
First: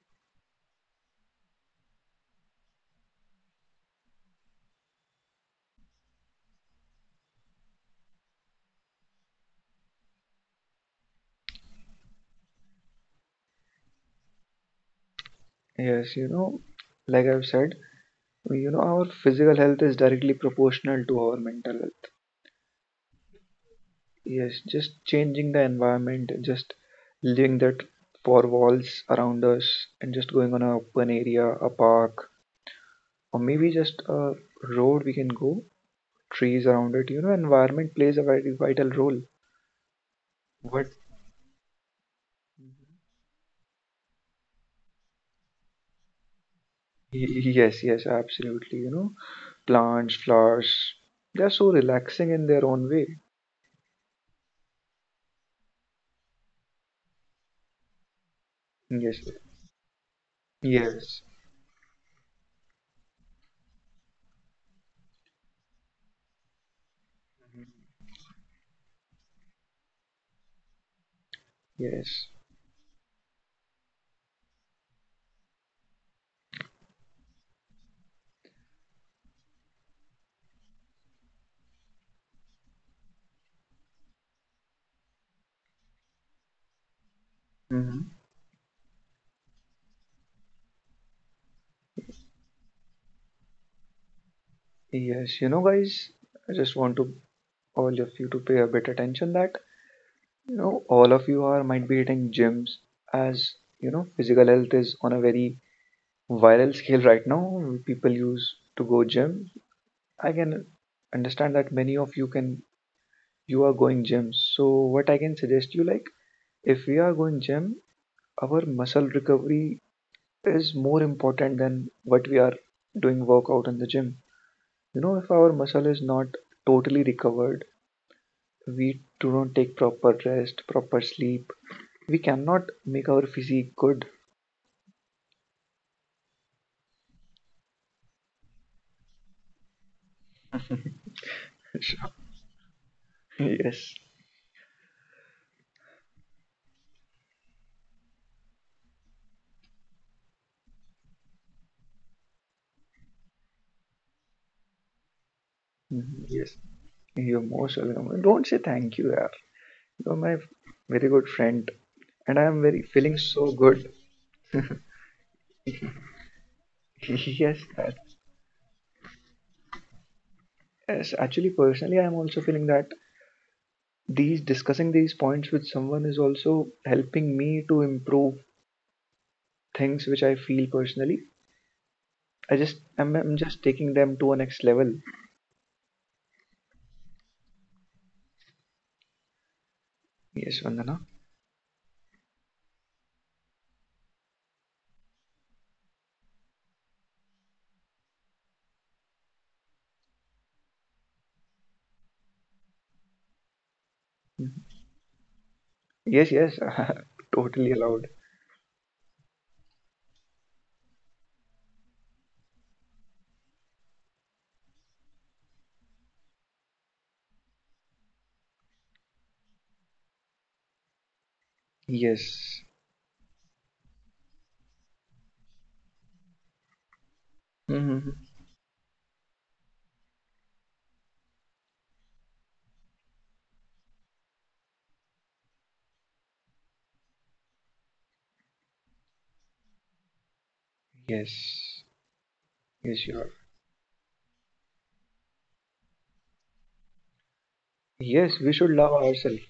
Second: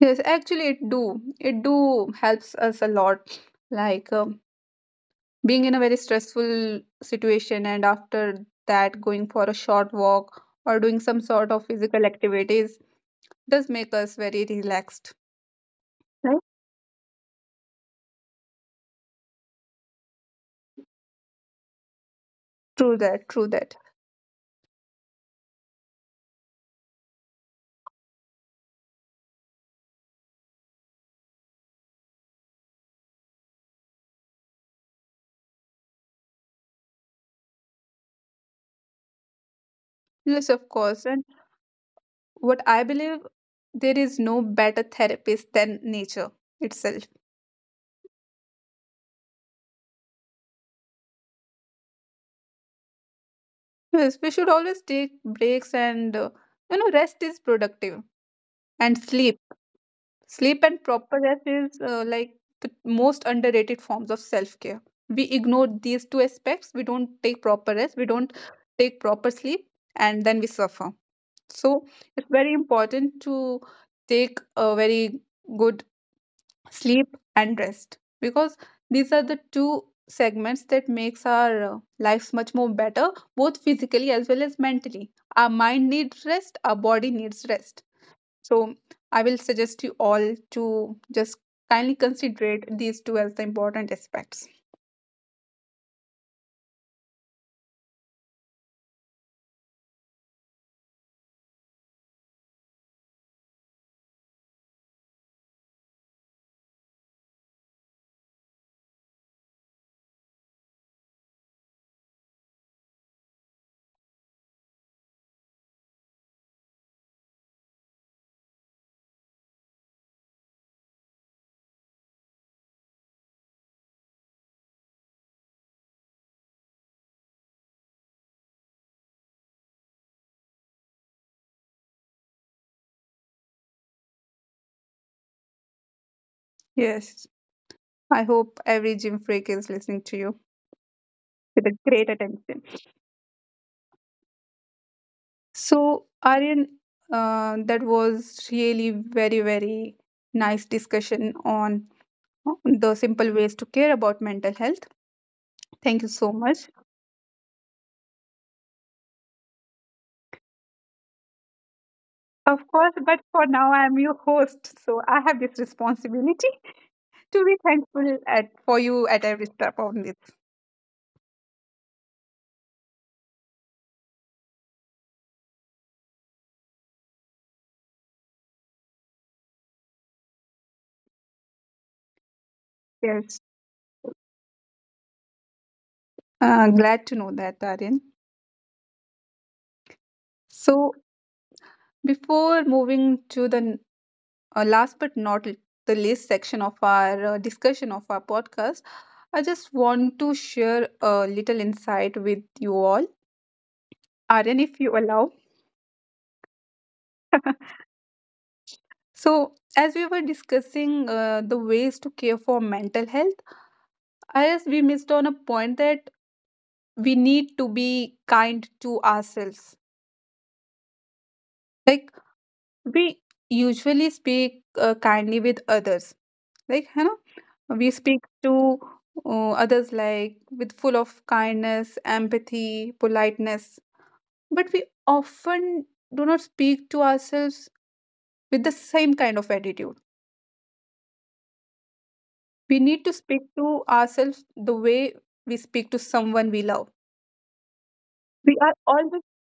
Speaker 1: Yes, actually, it do. It do helps us a lot. Like, being in a very stressful situation, and after that, going for a short walk or doing some sort of physical activities does make us very relaxed.
Speaker 2: Yes, you
Speaker 1: Right?
Speaker 2: know, like I've said, you know, our physical health is directly proportional to our mental health.
Speaker 1: True that. True that.
Speaker 2: Yes, just changing the environment, just leaving that four walls around us and just going on a open area, a park, or maybe just a road we can go, trees around it. You know, environment plays a very vital role.
Speaker 1: Yes, of
Speaker 2: What?
Speaker 1: course. And what I believe, there is no better therapist than nature itself.
Speaker 2: Yes, yes, absolutely. You know, plants, flowers, they're so relaxing in their own way.
Speaker 1: Yes, we should always take breaks, and rest is productive, and
Speaker 2: Yes,
Speaker 1: sleep. Sleep and proper
Speaker 2: yes,
Speaker 1: rest is, like, the most underrated forms of self care. We ignore these two aspects. We don't take proper rest, we don't take proper sleep, and then we suffer. So, it's
Speaker 2: yes.
Speaker 1: very important to take a very good sleep and rest, because these are the two segments that makes our lives much more better, both physically as well as mentally. Our mind needs rest, our body needs rest.
Speaker 2: Hmm.
Speaker 1: So I will suggest you all to just kindly consider these two as the important aspects.
Speaker 2: Yes, you know, guys, I just want to all of you to pay a bit attention that, you know, all of you are might be hitting gyms, as you know, physical health is on a very viral scale right now. People use to go gym. I can understand that many of you can, you are going gym. So what I can suggest you, like, if we are going gym, our muscle recovery is more important than what we are doing workout in the gym. You know, if our muscle is not totally recovered, we do not take proper rest, proper sleep, we cannot make our physique good.
Speaker 1: Yes, I hope every gym freak is listening to you with a great attention.
Speaker 2: Yes.
Speaker 1: So Aryan, that was really very nice discussion on the simple ways to care about mental health. Thank you
Speaker 2: Mhm.
Speaker 1: so
Speaker 2: Yes,
Speaker 1: much.
Speaker 2: you're most welcome. Don't say thank you, yaar. You're my very good friend, and I am
Speaker 1: Of
Speaker 2: very
Speaker 1: course,
Speaker 2: feeling
Speaker 1: but for
Speaker 2: so
Speaker 1: now
Speaker 2: good.
Speaker 1: I am your host, so I have this responsibility to be
Speaker 2: Yes.
Speaker 1: thankful at for you at every step on this.
Speaker 2: Yes, actually, personally, I'm also feeling that these discussing these points with someone is also helping me to improve things which I feel personally. I'm
Speaker 1: Yes.
Speaker 2: just taking them to a next level.
Speaker 1: Glad to know that, Aryan.
Speaker 2: Yes,
Speaker 1: So,
Speaker 2: Vandana.
Speaker 1: before moving to last but not the least section of our discussion of our podcast, I just want to share a little insight with you all. Aryan,
Speaker 2: Mhm.
Speaker 1: if you allow.
Speaker 2: Yes, yes, totally allowed.
Speaker 1: So, as we were discussing the ways to care for mental health, I guess we missed on a point that we need to be kind to ourselves. Like,
Speaker 2: Yes.
Speaker 1: we usually speak kindly with others, like, you know, we speak
Speaker 2: Mm-hmm.
Speaker 1: to others like with full of kindness, empathy, politeness, but we often do not speak to ourselves with the same kind of attitude.
Speaker 2: Yes.
Speaker 1: We need
Speaker 2: Yes,
Speaker 1: to
Speaker 2: you are.
Speaker 1: speak to ourselves the way we speak to someone we love.
Speaker 2: Yes, we
Speaker 1: We
Speaker 2: should
Speaker 1: are
Speaker 2: love
Speaker 1: always—
Speaker 2: ourselves.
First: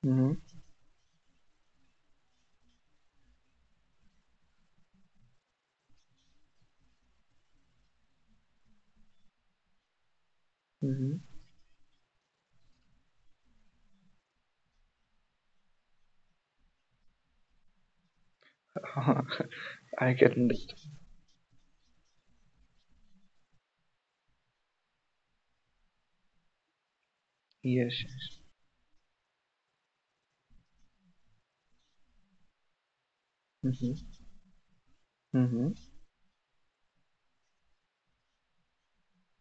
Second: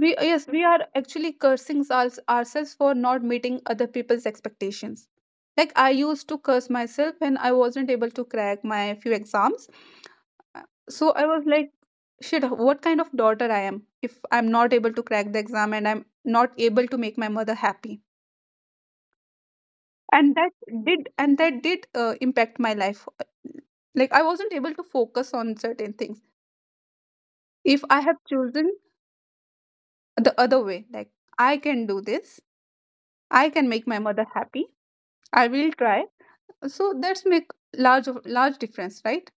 Speaker 1: We
Speaker 2: Mm-hmm.
Speaker 1: yes, we are actually cursing ourselves for not meeting other people's expectations. Like I used to curse myself when I wasn't able to crack my few exams. Uh, So
Speaker 2: Mm-hmm.
Speaker 1: I was like, shit, what kind of daughter I am if I'm not able to crack the exam and I'm not able to make my mother happy.
Speaker 2: I can
Speaker 1: And that
Speaker 2: understand.
Speaker 1: and that did impact my life. Like I wasn't able to focus on certain things. If I
Speaker 2: Yes,
Speaker 1: have
Speaker 2: yes.
Speaker 1: chosen the other way, like, I can do this, I can make my
Speaker 2: Mm-hmm.
Speaker 1: mother happy, I
Speaker 2: Mm-hmm.
Speaker 1: will try. So that's make large of large difference, right?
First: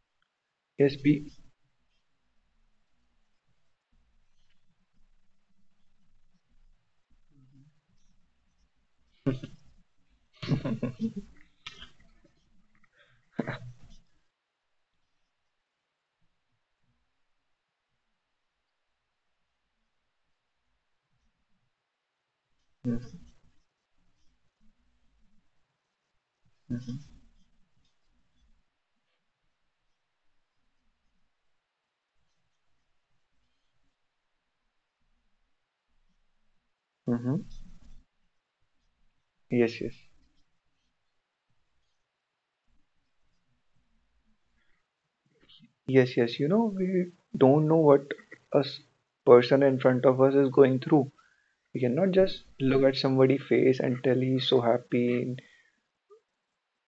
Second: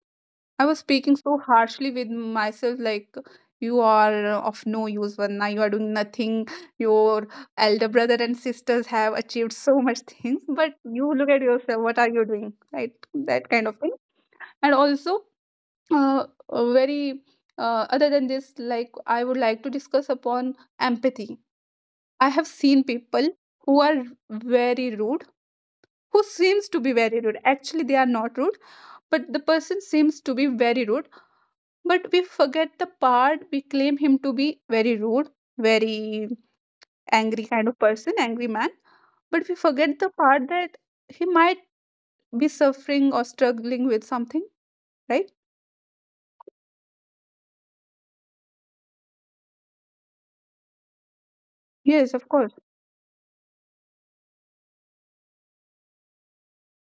Speaker 1: I was
Speaker 2: Yes,
Speaker 1: speaking
Speaker 2: be.
Speaker 1: so harshly with myself, like, you are of no use, Vanna. You are doing nothing. Your elder brother and sisters have achieved so much things, but you look at yourself. What are you doing, right? That kind of thing. And also, a very other than this, like, I would like to discuss upon empathy. I have seen people
Speaker 2: Mm-hmm.
Speaker 1: who are very rude, who seems to be very
Speaker 2: Mm-hmm.
Speaker 1: rude. Actually, they are not rude, but the person seems to be very rude. But we forget the part, we claim him to be very rude, very
Speaker 2: Mm-hmm.
Speaker 1: angry kind of person, angry man. But we
Speaker 2: Yes,
Speaker 1: forget
Speaker 2: yes.
Speaker 1: the part that he might be suffering or struggling with something, right?
Speaker 2: Yes, yes. You know, we don't know what a s- person in front of us is going through. We
Speaker 1: Yes,
Speaker 2: cannot
Speaker 1: of
Speaker 2: just
Speaker 1: course.
Speaker 2: look at somebody's face and tell he's so happy.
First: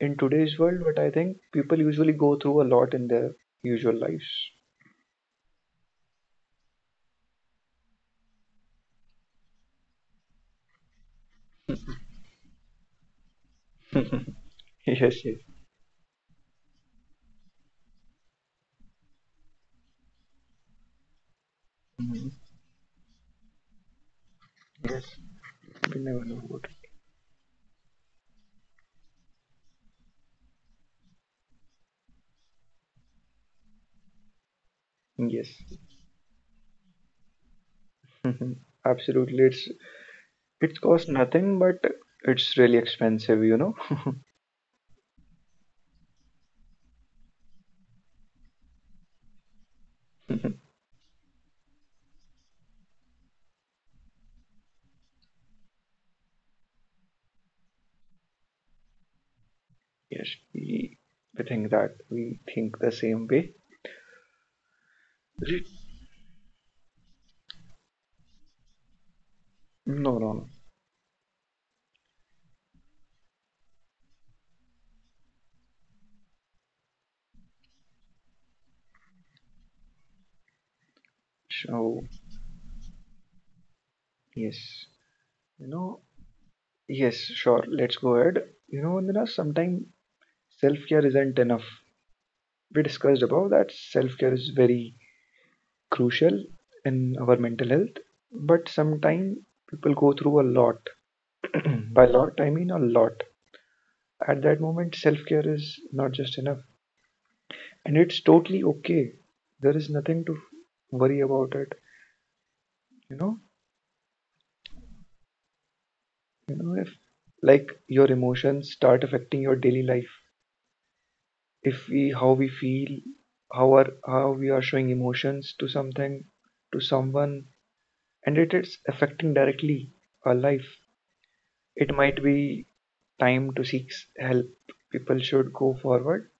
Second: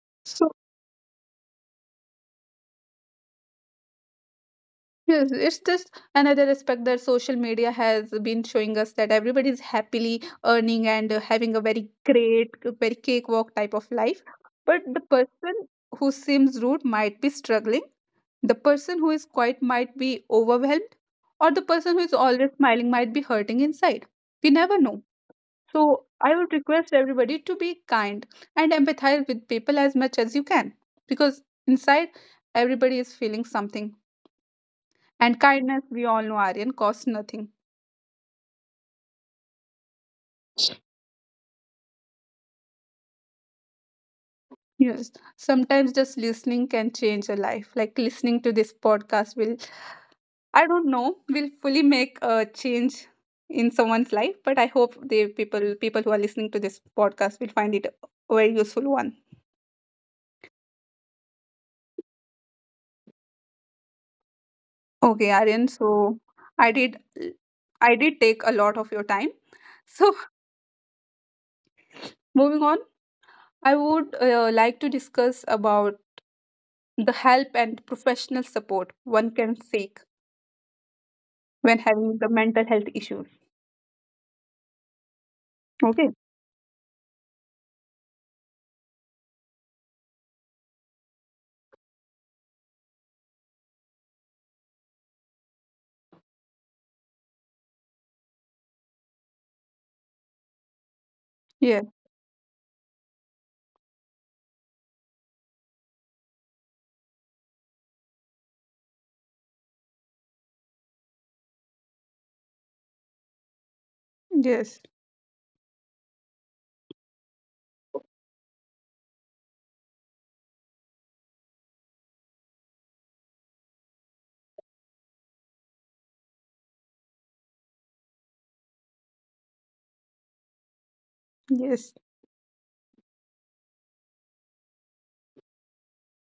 Speaker 2: In
Speaker 1: So.
Speaker 2: today's world, but I think people usually go through a lot in their usual lives.
Speaker 1: Yes, it's just another aspect that social media has been showing us that everybody is happily earning and, having a very great, a very cakewalk type of life. But
Speaker 2: Yes,
Speaker 1: the
Speaker 2: yes.
Speaker 1: person who seems rude might be struggling. The person who is quiet might be overwhelmed, or the person who is
Speaker 2: Mhm.
Speaker 1: always smiling might be hurting inside. We never know.
Speaker 2: Yes, we
Speaker 1: So
Speaker 2: never
Speaker 1: I
Speaker 2: know
Speaker 1: would
Speaker 2: what.
Speaker 1: request everybody to be kind and empathize with people as much as you can, because inside everybody is feeling something, and
Speaker 2: Yes,
Speaker 1: kindness, we all know, Aryan, costs nothing.
Speaker 2: mhm, absolutely. It's cost nothing, but it's really expensive, you know.
Speaker 1: Yes. Sometimes just listening can change a life. Like listening to this podcast will, I don't know, will fully make a change in someone's life. But I hope the people who are listening to this podcast will find it a very useful one.
Speaker 2: Yes, we think that we think the same way.
Speaker 1: Okay, Aryan. So I did I did take a lot of your time. So
Speaker 2: No, no, no.
Speaker 1: moving on, I would like to discuss about the help and professional support one can seek when
Speaker 2: So
Speaker 1: having the mental health issues.
Speaker 2: yes, you know,
Speaker 1: Okay.
Speaker 2: yes, sure. Let's go ahead. You know, Vandana, sometimes self-care isn't enough. We discussed above that self-care is very crucial in our mental health, but sometimes people go through a lot.
Speaker 1: Yeah.
Speaker 2: By lot, I mean a lot. At that moment, self-care is not just enough, and it's totally okay. There is nothing to worry about it. You know,
Speaker 1: Yes.
Speaker 2: you know, if like your emotions start affecting your daily life, if we how we feel, how are how we are showing emotions to something, to someone, and it is affecting directly our life,
Speaker 1: Yes.
Speaker 2: it might be time to seek help. People should go forward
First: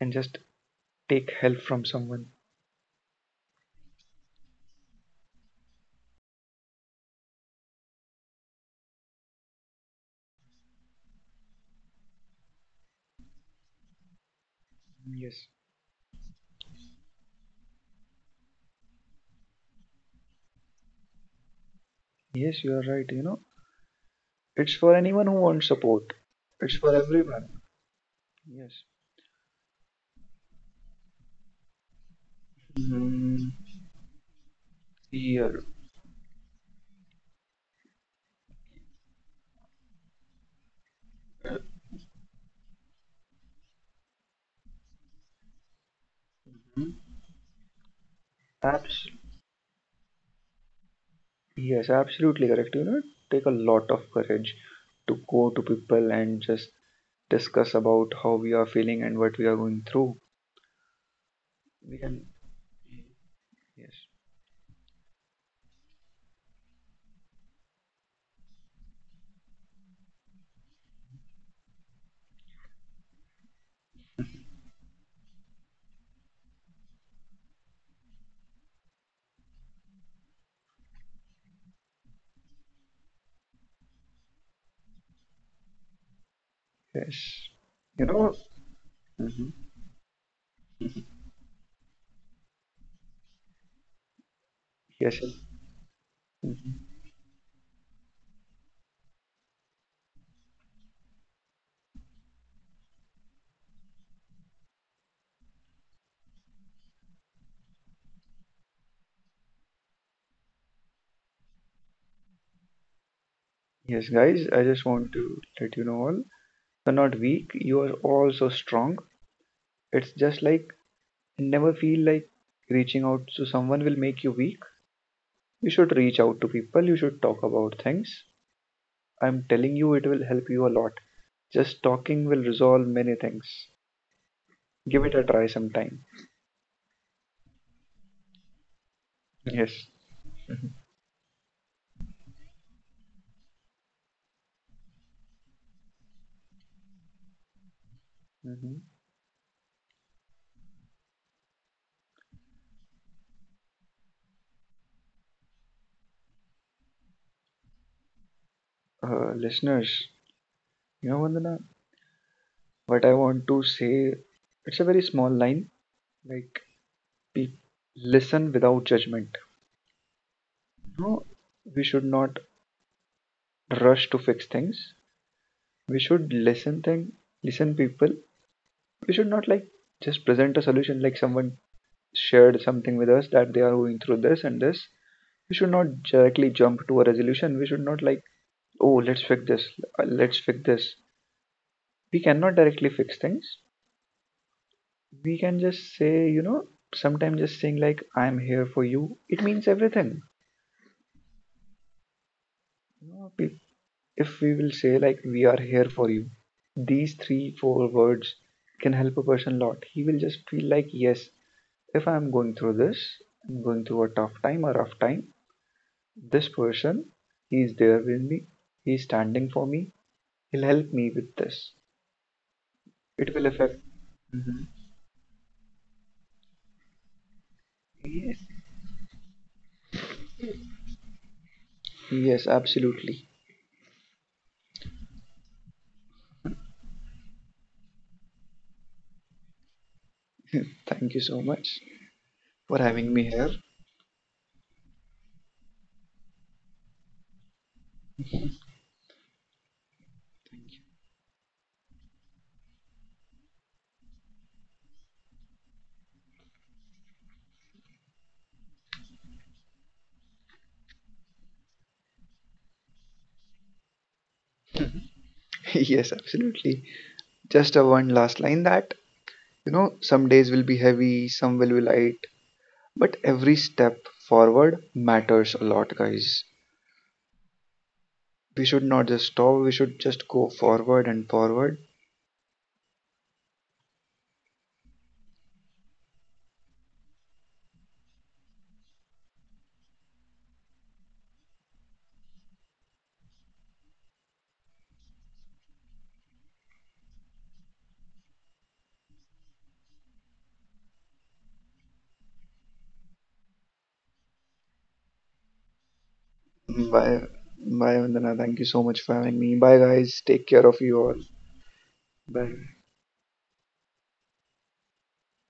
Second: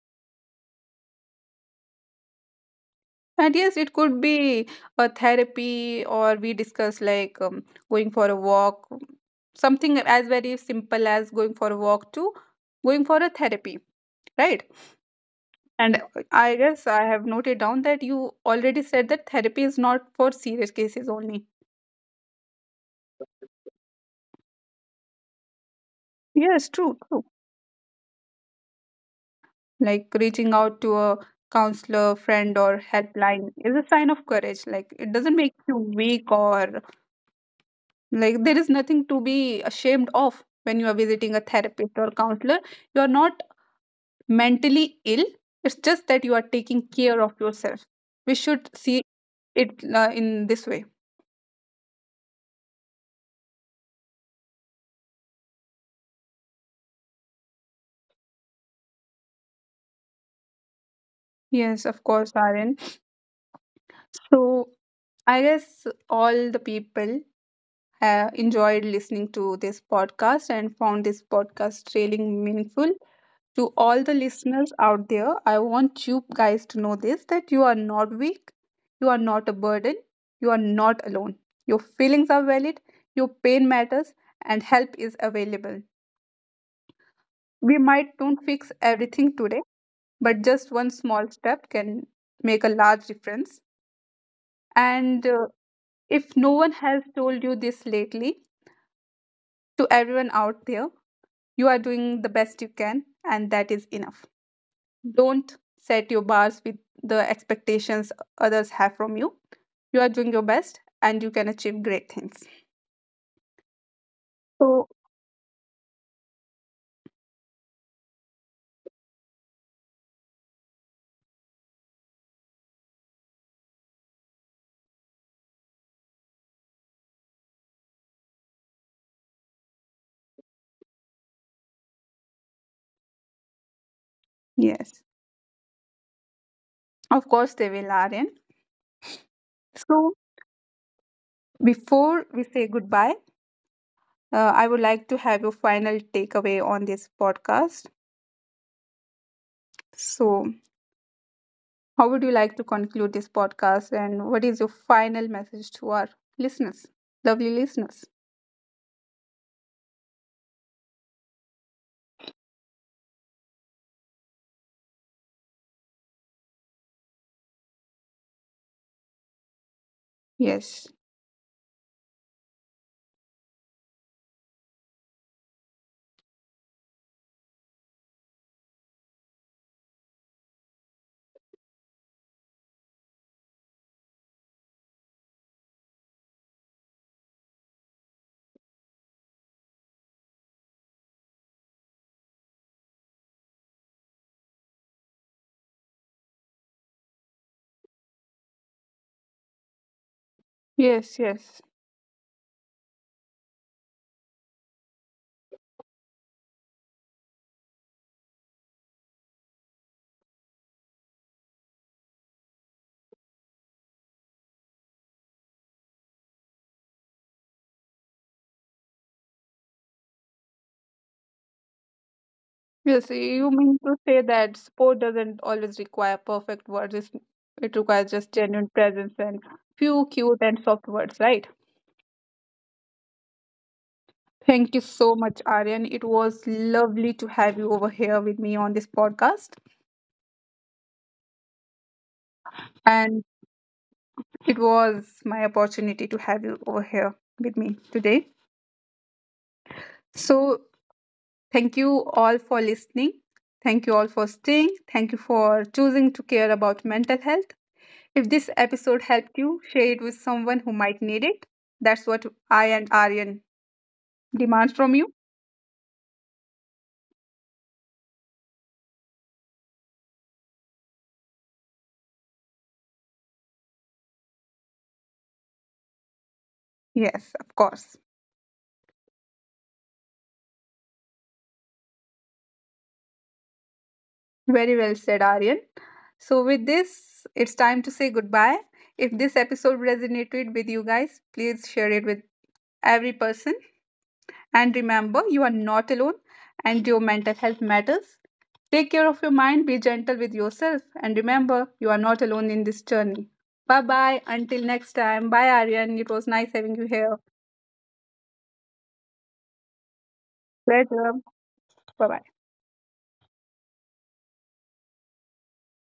Speaker 2: and just take help from someone.
Speaker 1: And yes, it could be a therapy, or we discuss like, going for a walk, something as very simple as going for a walk to going for a therapy, right?
Speaker 2: Yes,
Speaker 1: And I guess I have noted down that you already said that therapy is not for serious cases only.
Speaker 2: yes, you are right. You know, it's for anyone who wants support.
Speaker 1: Yes,
Speaker 2: It's for
Speaker 1: true, true.
Speaker 2: everyone. Yes.
Speaker 1: Like reaching out to a counselor, friend, or
Speaker 2: Mm,
Speaker 1: helpline is a sign of courage. Like it doesn't make
Speaker 2: here.
Speaker 1: you weak or— Like there is nothing to be ashamed of when you are visiting a therapist or counselor. You are not mentally ill. It's just that you are taking
Speaker 2: Hmm?
Speaker 1: care of yourself. We should see it in this way.
Speaker 2: Yes, absolutely correct. You know, it take a lot of courage to go to people and just discuss about how we are feeling and what we are going through.
Speaker 1: Yes,
Speaker 2: We
Speaker 1: of
Speaker 2: can,
Speaker 1: course, Aaron.
Speaker 2: yes,
Speaker 1: So I guess all the people have enjoyed listening to this podcast and found this podcast really meaningful. To all the listeners out there, I want you guys to know this, that you are not weak, you are not a burden, you are not alone. Your feelings are valid, your pain matters, and help is available.
Speaker 2: yes.
Speaker 1: We
Speaker 2: You
Speaker 1: might
Speaker 2: know.
Speaker 1: don't fix everything
Speaker 2: Hmm.
Speaker 1: today, but just one small step can make a large difference.
Speaker 2: Yes,
Speaker 1: And if no one
Speaker 2: mhm.
Speaker 1: has told you this lately, to everyone out there, you are doing the best you can, and that is enough. Don't set your bars with the expectations others have from you. You are doing your best and you can achieve great things.
Speaker 2: Yes, guys, I just
Speaker 1: So,
Speaker 2: want to let you know all you're not weak. You are all so strong. It's just like never feel like reaching out to someone will make you weak. You should reach out to people. You should talk about things. I'm telling you, it will help you a lot. Just talking will resolve many things. Give
Speaker 1: yes,
Speaker 2: it a try sometime.
Speaker 1: of course, they will, Aryan.
Speaker 2: Yes.
Speaker 1: So, before we say goodbye, I would like to have your final takeaway on this podcast.
Speaker 2: Hmm.
Speaker 1: So, how would you like to conclude this podcast and what is your final message to our listeners, lovely listeners?
Speaker 2: Listeners, you know, Vandana, what I want to say, it's a very small line. Like, pe- listen without judgment.
Speaker 1: Yes,
Speaker 2: No, we should not rush to fix things. We should listen thing, listen people. We should not like just present a solution, like someone shared something with us that they are going through this and this, we should not directly jump to a resolution. We should not like, oh, let's fix this, let's fix this. We cannot directly fix things. We can just say, you know, sometimes just saying like, I'm here for you, it means everything.
Speaker 1: yes, yes.
Speaker 2: You know, if we will say like, we are here for you, these three, four words can help a person a lot. He will just feel like, yes, if I'm going through this, I'm going through a tough time, a rough time, this person, he is there with me, he is standing for me, he'll help me with this.
Speaker 1: Yes,
Speaker 2: It will
Speaker 1: you mean
Speaker 2: affect.
Speaker 1: to say that
Speaker 2: Mhm.
Speaker 1: sport doesn't always require perfect words. It's, it requires just
Speaker 2: Yes.
Speaker 1: genuine presence and few cute and soft words, right?
Speaker 2: Yes, absolutely.
Speaker 1: Thank you so much, Aryan. It was lovely to have you over here with me on this podcast.
Speaker 2: Thank you so much for having me
Speaker 1: And
Speaker 2: here.
Speaker 1: it was my opportunity to have you over here with me today. So, thank you all for listening. Thank you all for staying. Thank you for choosing to care about mental health. If this episode helped you, share it with someone who might need it. That's what I and Aryan demand from you.
Speaker 2: Yes, absolutely. Just a one last line that, you know, some days will be heavy, some will be light, but every step forward matters a lot, guys.
Speaker 1: Yes, of course.
Speaker 2: We should not just stop, we should just go forward and forward.
Speaker 1: Very well said, Aryan. So, with this, it's time to say goodbye. If this episode resonated with you guys, please share it with every person. And remember, you are not alone and your mental health matters. Take care of your mind, be gentle with yourself, and remember, you are not alone in this journey. Bye bye. Until next time. Bye, Aryan. It was nice having you here.
Speaker 2: Bye, bye, Vandana. Thank you so much for having me. Bye, guys. Take care of
Speaker 1: 莱
Speaker 2: you
Speaker 1: 泽
Speaker 2: all.
Speaker 1: 拜拜。
Speaker 2: Bye.